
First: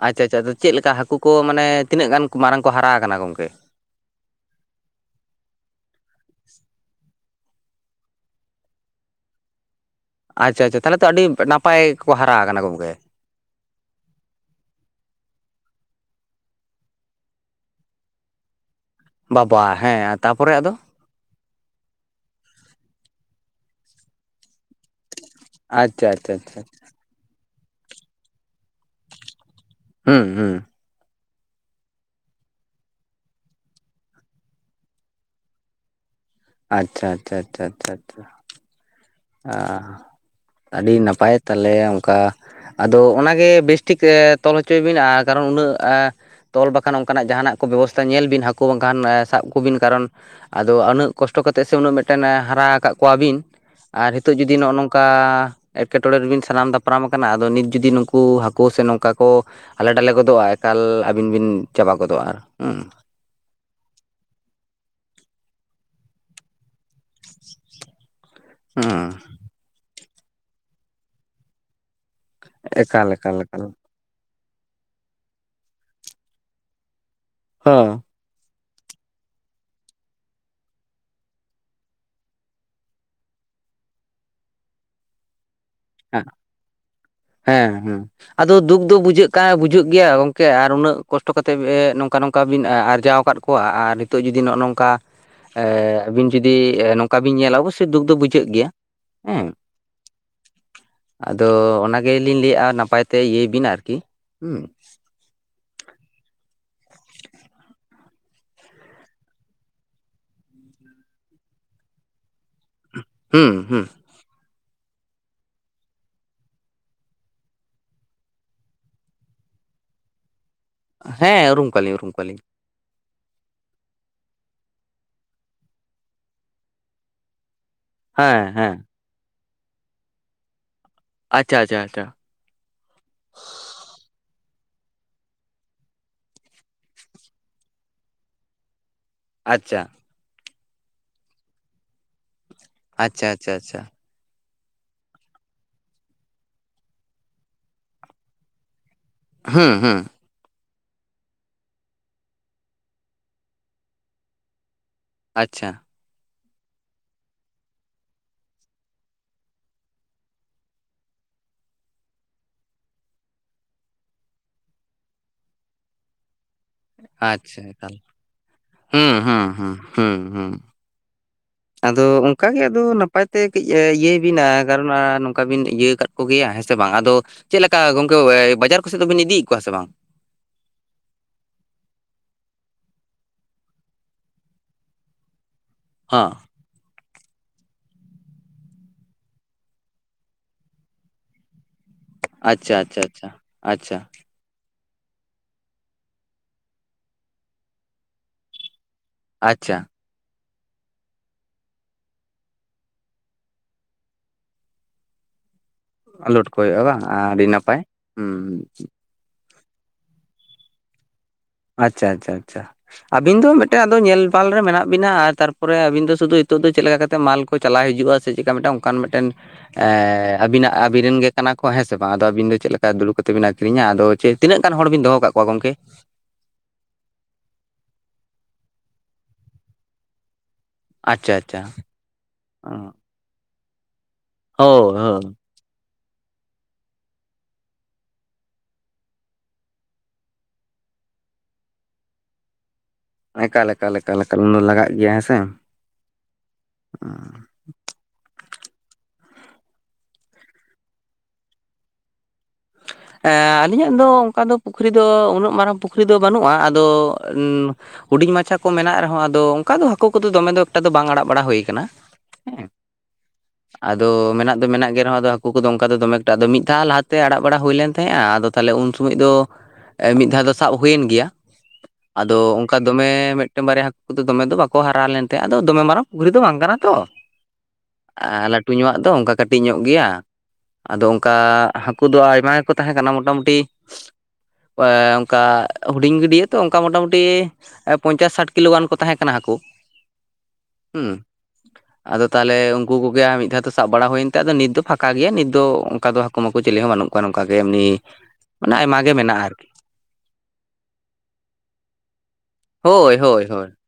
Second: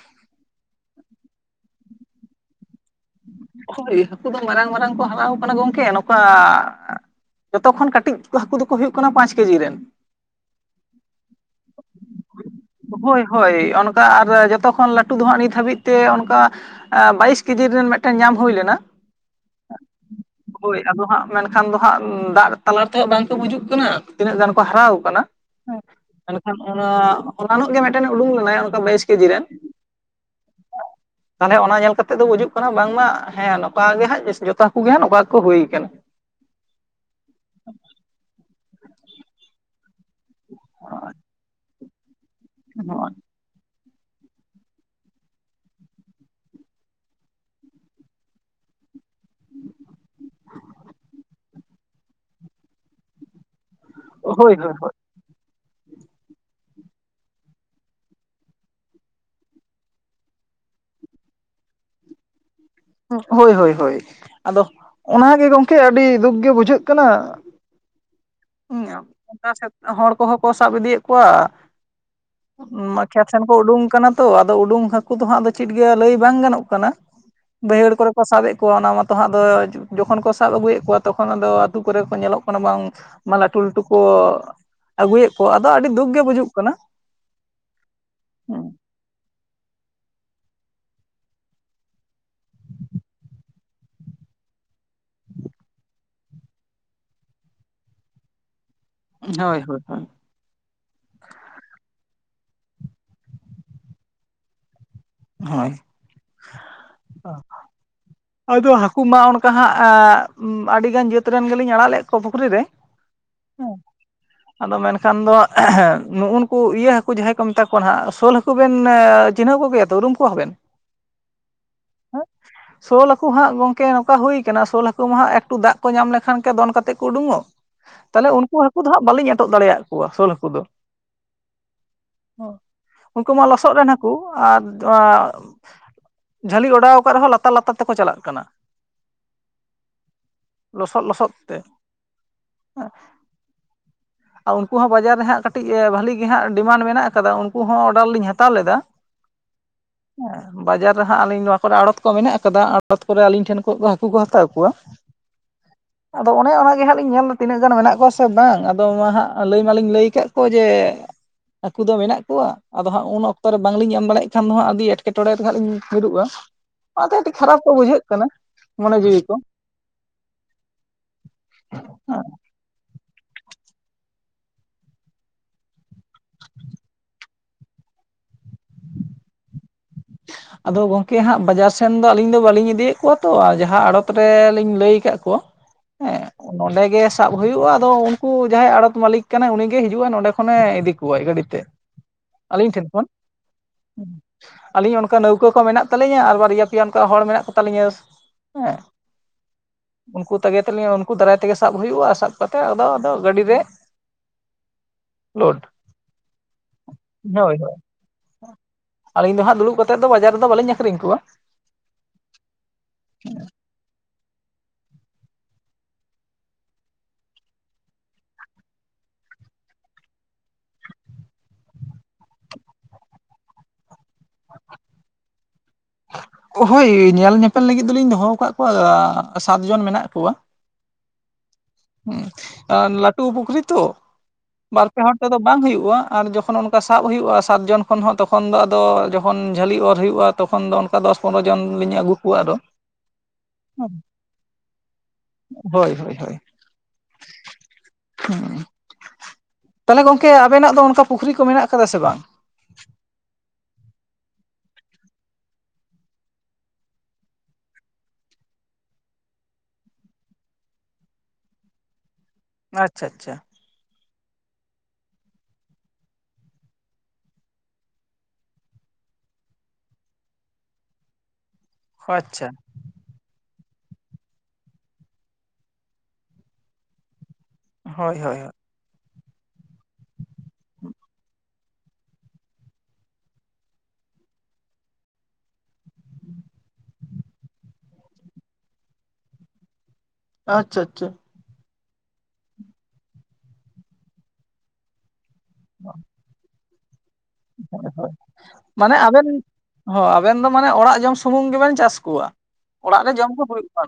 Speaker 2: ᱟᱪᱷᱟ ᱟᱪᱷᱟ ᱪᱮᱫ ᱞᱮᱠᱟ ᱦᱟᱹᱠᱩ ᱠᱚ ᱢᱟᱱᱮ ᱛᱤᱱᱟᱹᱜ ᱜᱟᱱ ᱢᱟᱨᱟᱝ ᱠᱚ ᱦᱟᱨᱟ ᱟᱠᱟᱱᱟ ᱜᱚᱢᱠᱮ?
Speaker 1: ᱦᱳᱭ ᱦᱟᱹᱠᱩ ᱫᱚ ᱢᱟᱨᱟᱝ ᱢᱟᱨᱟᱝ ᱠᱚ ᱦᱟᱨᱟ ᱠᱟᱱᱟ ᱜᱚᱢᱠᱮ ᱱᱚᱝᱠᱟ᱾ ᱡᱚᱛᱚ ᱠᱷᱚᱱ ᱠᱟᱹᱴᱤᱡ ᱦᱟᱹᱠᱩ ᱫᱚᱠᱚ ᱦᱩᱭᱩᱜᱜ ᱠᱟᱱᱟ ᱯᱟᱸᱪ ᱠᱮᱡᱤ ᱨᱮᱱ᱾
Speaker 2: ᱟᱪᱷᱟ ᱟᱪᱷᱟ ᱛᱟᱦᱚᱞᱮ ᱛᱚ ᱟᱹᱰᱤ ᱱᱟᱯᱟᱭ ᱜᱮᱠᱚ ᱦᱟᱨᱟ ᱟᱠᱟᱱᱟ ᱜᱚᱢᱠᱮ᱾
Speaker 1: ᱦᱳᱭ ᱦᱳᱭ ᱚᱱ ᱟᱨ ᱡᱚᱛᱚ ᱠᱷᱚᱱ ᱞᱟᱹᱴᱩ ᱫᱚᱦᱟᱸᱜ ᱱᱤᱛ ᱦᱟᱹᱵᱤᱡ ᱛᱮ ᱚᱱᱠᱟ ᱵᱟᱭᱤᱥ ᱠᱮᱡᱤ ᱨᱮᱱ ᱢᱮ ᱢᱤᱫᱴᱮᱱ ᱧᱟᱢ ᱦᱩᱭ ᱞᱮᱱᱟ᱾
Speaker 2: ᱵᱟᱵᱟ ᱦᱮᱸ ᱛᱟᱯᱚᱨᱮ ᱟᱫᱚ᱾
Speaker 1: ᱦᱳᱭ ᱦᱟᱸᱜ ᱢᱮᱱᱠᱷᱟᱱ ᱫᱚᱦᱟᱸᱜ ᱫᱟᱜ ᱛᱟᱞᱟ ᱛᱮᱦ ᱵᱟᱝᱠᱚ ᱵᱩᱡᱩᱜ ᱠᱟᱱᱟ ᱛᱤᱱᱟᱹᱜ ᱜᱟᱱ ᱠᱚ ᱦᱟᱨᱟ ᱟᱠᱟᱱᱟ᱾
Speaker 2: ᱟᱪᱪᱷᱟ ᱟᱪᱪᱷᱟ
Speaker 1: ᱢᱮᱱᱠᱷᱟᱱ
Speaker 2: ᱟᱪᱪᱷᱟ
Speaker 1: ᱚᱱᱟ ᱦᱳᱞᱟ ᱧᱚᱜ ᱜᱮ ᱢᱤᱫᱴᱮᱱ ᱩᱰᱩᱠ ᱞᱮᱱᱟᱭ ᱚᱱᱠᱟ ᱵᱟᱭᱤᱥ ᱠᱮᱡᱤ ᱨᱮᱱ᱾
Speaker 2: ᱦᱩᱸ ᱦᱩᱸ ᱾
Speaker 1: ᱛᱟᱦᱚᱞᱮ ᱚᱱᱟ ᱧᱮᱞ ᱠᱟᱛᱮ ᱫᱚ ᱵᱩᱡᱩᱜ ᱠᱟᱱᱟ᱾ ᱵᱟᱝᱢᱟ ᱦᱮᱸ ᱱᱚᱝᱠᱟ ᱜᱮ ᱦᱟᱸᱜ ᱡᱚᱛᱚ ᱦᱟᱹᱠᱩ ᱜᱮ ᱦᱟᱸᱜ ᱱᱚᱝᱠᱟ ᱜᱮᱠᱚ ᱦᱩᱭᱠᱟᱱᱟ᱾
Speaker 2: ᱟᱪᱷᱟ ᱟᱪᱷᱟ ᱟᱪᱷᱟ ᱟᱪᱷᱟ᱾ ᱟᱹᱰᱤ ᱱᱟᱯᱟᱭ ᱛᱟᱦᱚᱞᱮ ᱚᱱᱠᱟ ᱟᱫᱚ
Speaker 1: ᱦᱳᱭ
Speaker 2: ᱚᱱᱟᱜᱮ ᱵᱮᱥ ᱴᱷᱤᱠ ᱛᱚᱞᱚ ᱦᱚᱪᱚᱭ ᱵᱤᱱ ᱟᱨ ᱠᱟᱨᱚᱱ ᱩᱱᱟᱹᱜ᱾ ᱛᱚᱞ ᱵᱟᱠᱷᱟᱱ ᱚᱱᱠᱟᱱᱟᱜ ᱡᱟᱦᱟᱱᱟᱜ ᱠᱚ ᱵᱮᱵᱚᱥᱛᱟ ᱧᱮᱞ ᱵᱤᱱ ᱦᱟᱹᱠᱩ ᱵᱟᱝᱠᱷᱟᱱ᱾ ᱥᱟᱵ ᱠᱚᱵᱤᱱ ᱠᱟᱨᱚᱱ ᱟᱫᱚ ᱩᱱᱟᱹᱜ ᱠᱚᱥᱴᱚ ᱠᱟᱛᱮᱫ ᱥᱮ ᱩᱱᱟᱹᱜ ᱢᱤᱫᱴᱮᱱᱮ ᱦᱟᱨᱟ ᱟᱠᱟᱫ ᱵᱤᱱ᱾ ᱟᱨ ᱱᱤᱛᱚᱜ ᱡᱩᱫᱤ
Speaker 1: ᱦᱳᱭ
Speaker 2: ᱱᱚᱜᱼᱚ
Speaker 1: ᱦᱳᱭ
Speaker 2: ᱱᱚᱝᱠᱟ᱾ ᱮᱴᱠᱮᱴᱚᱬᱮ ᱨᱮᱵᱤᱱ ᱥᱟᱱᱟᱢ ᱫᱟᱯᱨᱟᱢ ᱟᱠᱟᱱᱟ ᱟᱫᱚ ᱱᱤᱛ ᱡᱩᱫᱤ ᱱᱩᱠᱩ ᱦᱟᱹᱠᱩ ᱥᱮ ᱱᱚᱝᱠᱟ ᱠᱚ᱾ ᱟᱞᱮ ᱰᱟᱞᱮ ᱜᱚᱫᱚᱜ ᱟ ᱮᱠᱟᱞ ᱟᱹᱵᱤᱱ ᱵᱤᱱ ᱪᱟᱵᱟ ᱜᱚᱫᱚᱜᱼᱟ ᱟᱨ ᱦᱩ᱾
Speaker 1: ᱦᱳᱭ ᱦᱳᱭ ᱦᱳᱭ ᱟᱫᱚ ᱚᱱᱟ ᱜᱮ ᱜᱚᱢᱠᱮ ᱟᱹᱰᱤ ᱫᱩᱠ ᱜᱮ ᱵᱩᱡᱷᱟᱹᱜ ᱠᱟᱱᱟ᱾
Speaker 2: [INAUDIBLE]
Speaker 1: ᱦᱩ ᱟᱠᱟ ᱥᱮᱫ ᱦᱚᱲ ᱠᱚᱦᱚᱸ ᱠᱚ ᱥᱟᱵ ᱤᱫᱤᱭᱮᱫ ᱠᱚᱣᱟ᱾ ᱢᱟ
Speaker 2: ᱮᱠᱟᱞ
Speaker 1: ᱠᱷᱮᱛ
Speaker 2: ᱮᱠᱟᱞ
Speaker 1: ᱥᱮᱱ ᱠᱚ
Speaker 2: ᱮᱠᱟᱞ ᱦᱚᱸ
Speaker 1: ᱩᱰᱩᱝ ᱠᱟᱱᱟ ᱛᱚ, ᱟᱫᱚ ᱩᱰᱩᱝ ᱦᱟᱹᱠᱩ ᱫᱚ ᱦᱟᱸᱜ ᱪᱮᱫ ᱜᱮ ᱞᱟᱹᱭ ᱵᱟᱝ ᱜᱟᱱᱚᱜ ᱠᱟᱱᱟ᱾
Speaker 2: ᱦᱮᱸ
Speaker 1: ᱵᱟᱹᱭᱦᱟᱹᱲ ᱠᱚᱨᱮ ᱠᱚ ᱥᱟᱵᱮᱫ ᱠᱚᱣᱟ, ᱚᱱᱟ ᱢᱟᱛᱚ ᱦᱟᱸᱜ ᱫᱚ ᱡᱚᱠᱷᱚᱱ ᱠᱚ ᱥᱟᱵ ᱟᱹᱜᱩᱭᱮᱫ ᱠᱚᱣᱟ ᱛᱚᱠᱷᱚᱱ ᱟᱫᱚ ᱟᱛᱩ ᱠᱚᱨᱮ ᱠᱚ ᱧᱮᱞᱚᱜ ᱠᱟᱱᱟ ᱵᱟᱝ ᱢᱟ ᱞᱟᱹᱴᱩ ᱞᱟᱹᱴᱩ ᱟᱹᱜᱩᱭᱮᱫ ᱠᱚᱣᱟ, ᱟᱫᱚ ᱟᱹᱰᱤ ᱫᱩᱠ ᱜᱮ ᱵᱩᱡᱩᱜ ᱠᱟᱱᱟ᱾
Speaker 2: ᱦᱮᱸ ᱦᱮᱸ᱾ ᱟᱫᱚ ᱫᱩᱠ ᱫᱚ ᱵᱩᱡᱷᱟᱹᱜ ᱠᱟᱱ ᱵᱩᱡᱷᱟᱹᱜ ᱜᱮᱭᱟ ᱜᱚᱢᱠᱮ ᱟᱨ ᱩᱱᱟᱹᱜ ᱠᱚᱥᱴᱚ ᱠᱟᱛᱮ ᱵᱮ ᱱᱚᱝᱠᱟ ᱱᱚᱝᱠᱟ ᱵᱤᱱ ᱟᱨᱡᱟᱣ ᱟᱠᱟᱫ ᱠᱚᱣᱟ, ᱟᱨ ᱱᱤᱛᱚᱜ ᱡᱩᱫᱤ ᱱᱚᱜᱼᱚ ᱱᱚᱝᱠᱟ ᱮᱸ ᱟᱹᱵᱤᱱ ᱡᱩᱫᱤ ᱱᱚᱝᱠᱟ ᱵᱤᱱ ᱧᱮᱞᱟ ᱚᱵᱚᱥᱥᱳᱭ ᱫᱩᱠ ᱫᱚ ᱵᱩᱡᱷᱟᱹᱜ ᱜᱮᱭᱟ᱾ ᱦᱮᱸ
Speaker 1: ᱦᱳᱭ ᱦᱳᱭ᱾ ᱦᱳᱭ
Speaker 2: ᱟᱫᱚ ᱚᱱᱟ ᱜᱮᱞᱤᱧ ᱞᱟᱹᱭᱮᱜᱼᱟ ᱱᱟᱯᱟᱭ ᱛᱮ ᱤᱭᱟᱹᱭ ᱵᱤᱱ ᱟᱨᱠᱤ, ᱦᱩ᱾
Speaker 1: ᱦᱳᱭ᱾ ᱟᱫᱚ ᱦᱟᱹᱠᱩ ᱢᱟ ᱚᱱᱠᱟ ᱦᱟᱸᱜ ᱮᱸᱻ ᱟᱹᱰᱤ ᱜᱟᱱ ᱡᱟᱹᱛ ᱨᱮᱱ ᱜᱮᱞᱤᱧ ᱟᱲᱟᱜ ᱞᱮᱫ ᱠᱚᱣᱟ ᱯᱩᱠᱷᱨᱤ ᱨᱮ᱾
Speaker 2: ᱦᱩᱸ ᱦᱩᱸ᱾
Speaker 1: ᱟᱫᱚ ᱢᱮᱱᱠᱷᱟᱱ ᱫᱚ ᱱᱩᱜᱼᱩ ᱱᱩᱠᱩ ᱤᱭᱟᱹ ᱦᱟᱹᱠᱩ ᱡᱟᱦᱟᱸᱭ ᱠᱚ ᱢᱮᱛᱟ ᱠᱚᱣᱟ ᱱᱟᱦᱟᱜ ᱥᱳᱞ ᱦᱟᱹᱠᱩ ᱠᱩᱵᱮᱱ ᱪᱤᱱᱦᱟᱹᱣ ᱠᱚᱜᱮᱭᱟ ᱛᱚ ᱩᱨᱩᱢ ᱠᱚᱣᱟᱸᱵᱮᱱ?
Speaker 2: ᱦᱮᱸ ᱩᱨᱩᱢ ᱠᱚᱣᱟᱞᱤᱧ, ᱩᱨᱩᱢ ᱠᱚᱣᱟᱞᱤᱧ᱾
Speaker 1: ᱥᱳᱞ ᱦᱟᱹᱠᱩ ᱦᱟᱸᱜ ᱜᱚᱝᱠᱮ ᱱᱚᱝᱠᱟ ᱦᱩᱭ ᱟᱠᱟᱱᱟ ᱥᱳᱞ ᱦᱟᱹᱠᱩ ᱢᱟ ᱦᱟᱸᱜ ᱮᱠᱴᱩ ᱫᱟᱜ ᱠᱚ ᱧᱟᱢ ᱞᱮᱠᱷᱟᱱ ᱜᱮ ᱫᱚᱱ ᱠᱟᱛᱮ ᱠᱚ ᱩᱰᱩᱧᱚᱜ᱾ ᱛᱟᱦᱚᱞᱮ
Speaker 2: ᱦᱮᱸ
Speaker 1: ᱩᱱᱠᱩ
Speaker 2: ᱦᱮᱸ
Speaker 1: ᱦᱟᱹᱠᱩ ᱫᱚ ᱦᱟᱸᱜ ᱵᱟᱹᱞᱤᱧ ᱟᱴᱚᱜ ᱫᱟᱲᱮᱭᱟᱜ ᱠᱚᱣᱟ ᱥᱳᱞ ᱦᱟᱹᱠᱩ ᱫᱚ᱾
Speaker 2: ᱟᱪᱪᱷᱟ ᱟᱪᱪᱷᱟ ᱟᱪᱪᱷᱟ᱾
Speaker 1: ᱩᱜᱠᱩ ᱢᱟ ᱞᱚᱥᱚᱫ ᱨᱮᱱ ᱦᱟᱠᱩ ᱟᱨ ᱟᱜ ᱡᱷᱟᱹᱞᱤ ᱚᱰᱟᱣ ᱠᱟᱜ ᱨᱮᱦᱚᱸ ᱞᱟᱛᱟᱨ ᱞᱟᱛᱟᱨ ᱛᱮᱠᱚ ᱪᱟᱞᱟᱜ ᱠᱟᱱᱟ᱾
Speaker 2: ᱟᱪᱪᱷᱟ᱾
Speaker 1: ᱞᱚᱥᱚᱫ ᱞᱚᱥᱚᱫ ᱛᱮ᱾
Speaker 2: ᱟᱪᱷᱟ ᱟᱪᱷᱟ ᱟᱪᱷᱟ᱾
Speaker 1: ᱟ‌ ᱩᱱᱠᱩ ᱦᱚᱸ ᱵᱟᱡᱟᱨ ᱨᱮ ᱦᱟᱸᱜ ᱠᱟᱹᱴᱤᱡ ᱵᱷᱟᱞᱤ ᱜᱮ ᱦᱟᱸᱜ ᱰᱤᱢᱟᱱᱰ ᱢᱮᱱᱟᱜ ᱟᱠᱟᱫᱟ ᱩᱱᱠᱩ ᱦᱚᱸ ᱚᱰᱟᱨ ᱞᱤᱧ ᱦᱟᱛᱟᱣ ᱞᱮᱫᱟ᱾
Speaker 2: ᱦᱩᱸ ᱦᱩᱸ᱾
Speaker 1: ᱮᱸ ᱵᱟᱡᱟᱨ ᱨᱮ ᱦᱟᱸᱜ ᱟᱹᱞᱤᱧ ᱱᱚᱣᱟ ᱠᱚᱨᱮ ᱟᱲᱚᱛ ᱠᱚ ᱢᱮᱱᱟᱜ ᱠᱟᱫᱟ ᱟᱲᱚᱛ ᱠᱚᱨᱮ ᱟᱹᱞᱤᱧ ᱴᱷᱮᱱ ᱠᱷᱜ-ᱠᱚ ᱦᱟᱹᱠᱩ ᱠᱚ ᱦᱟᱛᱟᱣ ᱠᱚᱣᱟ᱾
Speaker 2: ᱟᱪᱪᱷᱟ᱾
Speaker 1: ᱟᱫᱚ ᱚᱱᱮ ᱚᱱᱟᱜᱮ ᱦᱟᱸᱜ ᱞᱤᱧ ᱧᱮᱞᱫᱟ ᱛᱤᱱᱟᱹᱜ ᱜᱟᱱ ᱢᱮᱱᱟᱜ ᱠᱚᱣᱟ ᱥᱮ ᱵᱟᱝ᱾ ᱟ ᱫᱚ ᱢᱟ ᱦᱟᱸᱜ ᱞᱟᱹᱭ ᱢᱟᱞᱤᱧ ᱞᱟᱹᱭ ᱟᱠᱟᱫ ᱠᱚᱣᱟ ᱡᱮ ᱦᱟᱹᱡᱩ ᱫᱚ ᱢᱮᱱᱟᱜ ᱠᱚᱣᱟ, ᱟᱫᱚ ᱦᱟᱸᱜ ᱩᱱ ᱚᱠᱛᱚ ᱨᱮ ᱵᱟᱝᱞᱤᱧ ᱮᱢ ᱫᱟᱲᱮᱭᱜ ᱠᱷᱟᱱ ᱦᱚ ᱦᱟᱸᱜ ᱟᱹᱰᱤ ᱮᱸᱴᱠᱮᱴᱚᱬᱮ ᱨᱮ ᱦᱟᱸᱜ ᱞᱤᱧ ᱧᱩᱨᱩᱜᱼᱟ᱾ ᱚᱱᱟᱛᱮ ᱠᱟᱹᱴᱤᱡ ᱠᱷᱟᱨᱟᱯ
Speaker 2: ᱟᱪᱪᱷᱟ
Speaker 1: ᱠᱚ
Speaker 2: ᱮᱠᱟᱞ
Speaker 1: ᱵᱩᱡᱷᱟᱹᱜ ᱠᱟᱱᱟ ᱢᱚᱱᱮ
Speaker 2: ᱦᱩᱸ
Speaker 1: ᱡᱤᱣᱤ ᱠᱚ
Speaker 2: ᱦᱩᱸ ᱦᱩᱸ ᱦᱩᱸ ᱦᱩᱸ᱾ ᱟᱫᱚ
Speaker 1: ᱦᱮᱸ
Speaker 2: ᱚᱝᱠᱟ ᱜᱮ ᱟᱫᱚ ᱱᱟᱯᱟᱭᱛᱮ ᱠᱟᱹᱡ ᱤᱭᱟᱹᱭ ᱵᱤᱱ ᱟ ᱠᱟᱨᱚᱱ ᱟᱻ ᱱᱚᱝᱠᱟ ᱵᱤᱱ ᱤᱭᱟᱹ ᱠᱟᱫ ᱠᱚᱜᱮᱭᱟ ᱦᱮᱸ ᱥᱮ ᱵᱟᱝ? ᱟᱫᱚ ᱪᱮᱫ ᱞᱮᱠᱟ ᱜᱚᱝᱠᱮ ᱵᱟᱡᱟᱨ ᱠᱚᱥᱮᱫ ᱫᱚᱵᱤᱱ ᱤᱫᱤᱭᱮᱫ ᱠᱚᱣᱟ ᱥᱮ ᱵᱟᱝ?
Speaker 1: ᱟᱫᱚ ᱜᱚᱝᱠᱮ ᱦᱟᱸᱜ ᱵᱟᱡᱟᱨ ᱥᱮᱱ ᱫᱚ, ᱟᱞᱤᱧ ᱫᱚ ᱵᱟᱹᱞᱤᱧ ᱤᱫᱤᱭᱮᱫ ᱠᱚᱣᱟ ᱛᱚ, ᱡᱟᱦᱟᱸ ᱟᱲᱚᱛ ᱨᱮᱞᱤᱧ ᱞᱟᱹᱭ ᱟᱠᱟᱫ ᱠᱚᱣᱟ
Speaker 2: ᱦᱟᱸ
Speaker 1: ᱚᱸᱱᱰᱮ ᱜᱮ ᱥᱟᱵ ᱦᱩᱭᱩᱜᱼᱟ, ᱟᱫᱚ ᱩᱱᱠᱩ ᱡᱟᱦᱟᱸᱭ ᱟᱲᱚᱛ ᱢᱟᱞᱤᱠ ᱠᱟᱱᱟᱭ ᱩᱱᱤᱜᱮ ᱦᱤᱡᱩᱜᱼᱟ ᱱᱚᱸᱰᱮ ᱠᱷᱚᱱᱮ ᱤᱫᱤ ᱠᱚᱣᱟᱭ ᱜᱟᱹᱰᱤ ᱛᱮ᱾
Speaker 2: ᱟᱪᱪᱷᱟ ᱟᱪᱪᱷᱟ ᱟᱪᱪᱷᱟ, ᱟᱪᱪᱷᱟ᱾
Speaker 1: ᱟᱹᱞᱤᱧ ᱚᱱᱠᱟ ᱱᱟᱹᱣᱠᱟᱹ ᱠᱚ ᱢᱮᱱᱟᱜ, ᱛᱟᱹᱞᱤᱧᱟ᱾ ᱟᱨ ᱵᱟᱨᱮᱭᱟ ᱯᱮᱭᱟ ᱚᱱᱠᱟ ᱦᱚᱲ ᱢᱮᱱᱟᱜ ᱠᱚᱛᱟᱞᱤᱧᱟᱹ ᱦᱮᱸ᱾
Speaker 2: ᱟᱪᱪᱷᱟ᱾
Speaker 1: ᱩᱱᱠᱩ ᱛᱮᱜᱮ ᱛᱟᱞᱤᱧᱟ ᱩᱱᱠᱩ ᱫᱟᱨᱟᱭ ᱛᱮᱜᱮ ᱥᱟᱵ ᱦᱩᱭᱩᱜᱼᱟ᱾ ᱥᱟᱵ ᱠᱟᱛᱮᱜ ᱟᱫᱚ ᱟᱫᱚ ᱜᱟᱹᱰᱤ ᱨᱮ ᱞᱳᱰ
Speaker 2: ᱞᱳᱰ ᱠᱚ ᱦᱩᱭᱩᱜᱼᱟ᱾ ᱵᱟᱝ ᱟᱹᱰᱤ
Speaker 1: ᱦᱳᱭ ᱦᱳᱭ
Speaker 2: ᱱᱟᱯᱟᱭ ᱦᱩᱸ᱾
Speaker 1: ᱟᱹᱞᱤᱧ ᱫᱚ ᱦᱟᱸᱜ ᱫᱩᱲᱩᱵ ᱠᱟᱛᱮᱫ ᱫᱚ ᱵᱟᱡᱟᱨ ᱨᱮᱫᱚ ᱵᱟᱹᱞᱤᱧ ᱟᱠᱷᱨᱤᱧ ᱠᱚᱣᱟ᱾
Speaker 2: ᱟᱪᱪᱷᱟ ᱟᱪᱪᱷᱟ ᱟᱪᱪᱷᱟ᱾ ᱟᱵᱤᱱ ᱫᱚ ᱢᱮᱴᱮᱱ ᱟᱫᱚ ᱧᱮᱞᱯᱟᱞ ᱨᱮ ᱢᱮᱱᱟᱜ ᱵᱤᱱᱟ, ᱟᱨ ᱛᱟᱨᱯᱚᱨᱮ ᱟᱵᱤᱱ ᱫᱚ ᱥᱩᱫᱷᱩ ᱦᱤᱛᱳᱜ ᱫᱚ ᱪᱮᱫ ᱞᱮᱠᱟ ᱠᱟᱛᱮ ᱢᱟᱞ ᱠᱚ ᱪᱟᱞᱟᱭ ᱦᱤᱡᱩᱜᱼᱟ ᱥᱮ ᱪᱮᱠᱠᱟ ᱢᱤᱴᱟᱝ ᱚᱱᱠᱟᱱ ᱢᱤᱴᱮᱱ ᱮᱸ ᱟᱹᱵᱤᱱᱟᱜ ᱟᱹᱵᱤᱱ ᱨᱮᱱ ᱜᱮ ᱠᱟᱱᱟ ᱠᱚ᱾ ᱦᱮᱸ ᱥᱮ ᱵᱟᱝ ᱟᱫᱚ ᱟᱹᱵᱤᱱ ᱫᱚ ᱪᱮᱫ ᱞᱮᱠᱟ ᱫᱩᱲᱩᱵ ᱠᱟᱛᱮᱫ ᱵᱤᱱ ᱟᱹᱠᱷᱨᱤᱧᱟ ᱟᱫᱚᱼᱼ ᱛᱤᱱᱟᱹᱜ ᱜᱟᱱ ᱦᱚᱲ ᱵᱤᱱ ᱫᱚᱦᱚ ᱟᱠᱟᱫ ᱠᱚᱣᱟ ᱜᱚᱝᱠᱮ?
Speaker 1: ᱦᱳᱭ ᱧᱮᱞ ᱧᱮᱯᱮᱞ ᱞᱟᱹᱜᱤᱫ ᱫᱚᱞᱤᱧ ᱫᱚᱦᱚᱠᱟᱜ ᱠᱚᱣᱟ᱾ ᱥᱟᱛ ᱡᱚᱱ ᱢᱮᱱᱟᱜ ᱠᱚᱣᱟ᱾
Speaker 2: ᱟᱪᱪᱷᱟ ᱟᱪᱪᱷᱟ᱾ ᱚ
Speaker 1: ᱞᱟᱹᱴᱩ ᱯᱩᱠᱷᱨᱤ ᱛᱚ
Speaker 2: ᱦᱳᱭ
Speaker 1: ᱵᱟᱨᱯᱮ ᱦᱚᱲ
Speaker 2: ᱦᱳᱭ
Speaker 1: ᱛᱮᱫᱚ ᱵᱟᱝ ᱦᱩᱭᱩᱜᱼᱟ᱾ ᱟᱨ ᱡᱚᱠᱷᱚᱱ ᱚᱱᱠᱟ ᱥᱟᱵ ᱦᱩᱭᱩᱜᱼᱟ ᱾ᱥᱟᱛ ᱡᱚᱱ ᱠᱷᱚᱱ ᱦᱚᱸ ᱛᱚᱠᱷᱚᱱ ᱫᱚ ᱟᱫᱚ ᱡᱚᱠᱷᱚᱱ ᱡᱷᱟᱹᱞᱤ ᱚᱨ ᱦᱩᱭᱩᱜᱼᱟ᱾ ᱛᱚᱠᱷᱚᱱ ᱫᱚ ᱚᱱᱠᱟ ᱫᱚᱥ ᱯᱚᱱᱨᱚ ᱡᱚᱱ ᱞᱤᱧ ᱟᱹᱜᱩ ᱠᱚᱣᱟ ᱟᱨᱚ
Speaker 2: ᱮᱠᱟᱠᱟ ᱮᱠᱟᱞ ᱮᱠᱟᱞ ᱮᱠᱟᱞ ᱩᱱ ᱫᱚ ᱞᱟᱜᱟᱜ ᱜᱮᱭᱟ ᱦᱮᱸᱥᱮ᱾
Speaker 1: ᱦᱳᱭ ᱦᱳᱭ ᱦᱩᱸ ᱛᱟᱦᱚᱞᱮ ᱜᱚᱝᱠᱮ ᱟᱵᱮᱱᱟᱜ ᱫᱚ, ᱚᱱᱠᱟ ᱯᱩᱠᱷᱨᱤ ᱠᱚ ᱢᱮᱱᱟᱜ ᱠᱟᱫᱟ ᱥᱮ ᱵᱟᱝ?
Speaker 2: ᱟᱹᱞᱤᱧᱟᱜ ᱫᱚ, ᱚᱱᱠᱟ ᱫᱚ ᱯᱩᱠᱷᱨᱤ ᱫᱚ ᱩᱱᱟᱹᱜ ᱢᱟᱨᱟᱝ ᱯᱩᱠᱷᱨᱤ ᱫᱚ ᱵᱟᱹᱱᱩᱜᱼᱟ᱾ ᱟᱫᱚᱼᱼ ᱦᱩᱰᱤᱧ ᱢᱟᱪᱷᱟ ᱠᱚ ᱢᱮᱱᱟᱜ ᱨᱮᱦᱚᱸ ᱟᱫᱚ ᱚᱱᱠᱟ ᱫᱚ ᱦᱟᱹᱠᱩ ᱠᱚᱫᱚ ᱫᱚᱢᱮ ᱫᱚ ᱮᱠᱴᱟ ᱫᱚ ᱵᱟᱝ ᱟᱲᱟᱜ ᱵᱟᱲᱟ ᱦᱩᱭ ᱠᱟᱱᱟ ᱦᱮᱸ᱾
Speaker 1: ᱟᱪᱪᱷᱟ ᱟᱪᱪᱷᱟ᱾
Speaker 2: ᱟᱫᱚ ᱢᱮᱱᱟᱜ ᱫᱚ ᱢᱮᱱᱟᱜ ᱜᱮ ᱨᱮᱦᱚᱸ ᱟᱫᱚ ᱦᱟᱹᱠᱩ ᱠᱚᱫᱚ ᱚᱱᱠᱟ ᱫᱚᱢᱮ ᱮᱠᱴᱟᱫᱚ ᱢᱤᱫ ᱫᱷᱟᱣ ᱞᱟᱦᱟᱛᱮ ᱟᱲᱟᱜ ᱵᱟᱲᱟ ᱦᱩᱭ ᱞᱮᱱᱼᱼ ᱦᱮᱸ ᱟᱫᱚ ᱛᱟᱞᱦᱮ ᱩᱱ ᱥᱚᱢᱚᱭ ᱫᱚ ᱢᱤᱫ ᱫᱷᱟᱣ ᱫᱚ ᱥᱟᱵ ᱦᱳᱭᱮᱱ ᱜᱮᱭᱟ ᱟᱫᱚᱼᱼ
Speaker 1: ᱟᱪᱪᱷᱟ
Speaker 2: ᱚᱱᱠᱟ ᱫᱚᱢᱮ ᱢᱤᱫᱴᱮᱱ ᱵᱟᱨᱭᱟ ᱦᱟᱹᱠᱩ ᱫᱚᱢᱮ ᱫᱚ ᱵᱟᱠᱚ ᱦᱟᱨᱟ ᱞᱮᱱ ᱛᱟᱦᱮᱸᱫ ᱟᱫᱚ ᱫᱚᱢᱮ ᱢᱟᱨᱟᱝ ᱯᱩᱠᱷᱨᱤ ᱫᱚ ᱵᱟᱝ ᱠᱟᱱᱟ ᱛᱚ᱾
Speaker 1: ᱦᱳᱭ
Speaker 2: ᱮᱸ
Speaker 1: ᱦᱳᱭ
Speaker 2: ᱟᱞᱮᱼᱼ
Speaker 1: ᱦᱳᱭ
Speaker 2: ᱞᱟᱴᱩ ᱧᱚᱜᱟᱜ ᱫᱚ ᱚᱱᱠᱟ ᱠᱟᱹᱴᱤᱡ ᱧᱚᱜ ᱜᱮᱭᱟ ᱟᱫᱚ ᱚᱱᱠᱟ ᱦᱟᱹᱠᱩ ᱫᱚ ᱟᱭᱢᱟᱼᱼ ᱠᱚ ᱛᱟᱦᱮᱸ ᱠᱟᱱᱟ ᱢᱚᱴᱟᱢᱩᱴᱤᱼᱼ ᱚᱱᱠᱟ ᱦᱩᱰᱤᱧ ᱜᱟᱹᱰᱤᱭᱟᱹ ᱛᱚ ᱚᱱᱠᱟ ᱢᱚᱴᱟᱢᱩᱴᱤᱼᱼ ᱯᱚᱧᱪᱟᱥ ᱥᱟᱴ ᱠᱤᱞᱳ ᱜᱟᱱ ᱠᱚ ᱛᱟᱦᱮᱸ ᱠᱟᱱᱟ ᱦᱟᱹᱠᱳ᱾
Speaker 1: ᱟᱪᱪᱷᱟ ᱟᱪᱪᱷᱟ᱾
Speaker 2: ᱟᱫᱚ ᱛᱟᱦᱞᱮ ᱩᱱᱠᱩ ᱠᱚᱜᱮ ᱢᱤᱫ ᱫᱷᱟᱣ ᱫᱚ ᱥᱟᱵ ᱵᱟᱲᱟ ᱦᱳᱭᱮᱱ ᱛᱮ ᱟᱫᱚ ᱱᱤᱛ ᱫᱚ ᱯᱷᱟᱸᱠᱟ ᱜᱮᱭᱟ ᱱᱤᱛᱼᱼ ᱛᱚ ᱚᱱᱠᱟ ᱫᱚ ᱦᱟᱹᱠᱳ ᱢᱟᱠᱳ ᱪᱮᱞᱮᱹ ᱦᱚᱸ ᱵᱟᱹᱱᱩᱜ ᱠᱚᱣᱟ ᱱᱚᱝᱠᱟ ᱜᱮ ᱮᱢᱱᱤᱼᱼ
Speaker 1: ᱦᱳᱭ ᱦᱳᱭ ᱢᱟᱱᱮ ᱟᱵᱮᱱ ᱦᱚᱸ ᱟᱵᱮᱱ ᱫᱚ ᱢᱟᱱᱮ ᱚᱲᱟᱜ ᱡᱚᱢ ᱥᱩᱢᱩᱝ ᱜᱮᱵᱮᱱ ᱪᱟᱥ ᱠᱚᱣᱟ᱾ ᱚᱲᱟᱜ ᱨᱮ
Speaker 2: ᱦᱳᱭ
Speaker 1: ᱡᱚᱢ ᱠᱚ
Speaker 2: ᱦᱳᱭ
Speaker 1: ᱦᱩᱭᱩᱜ
Speaker 2: ᱦᱳᱭ
Speaker 1: ᱢᱟ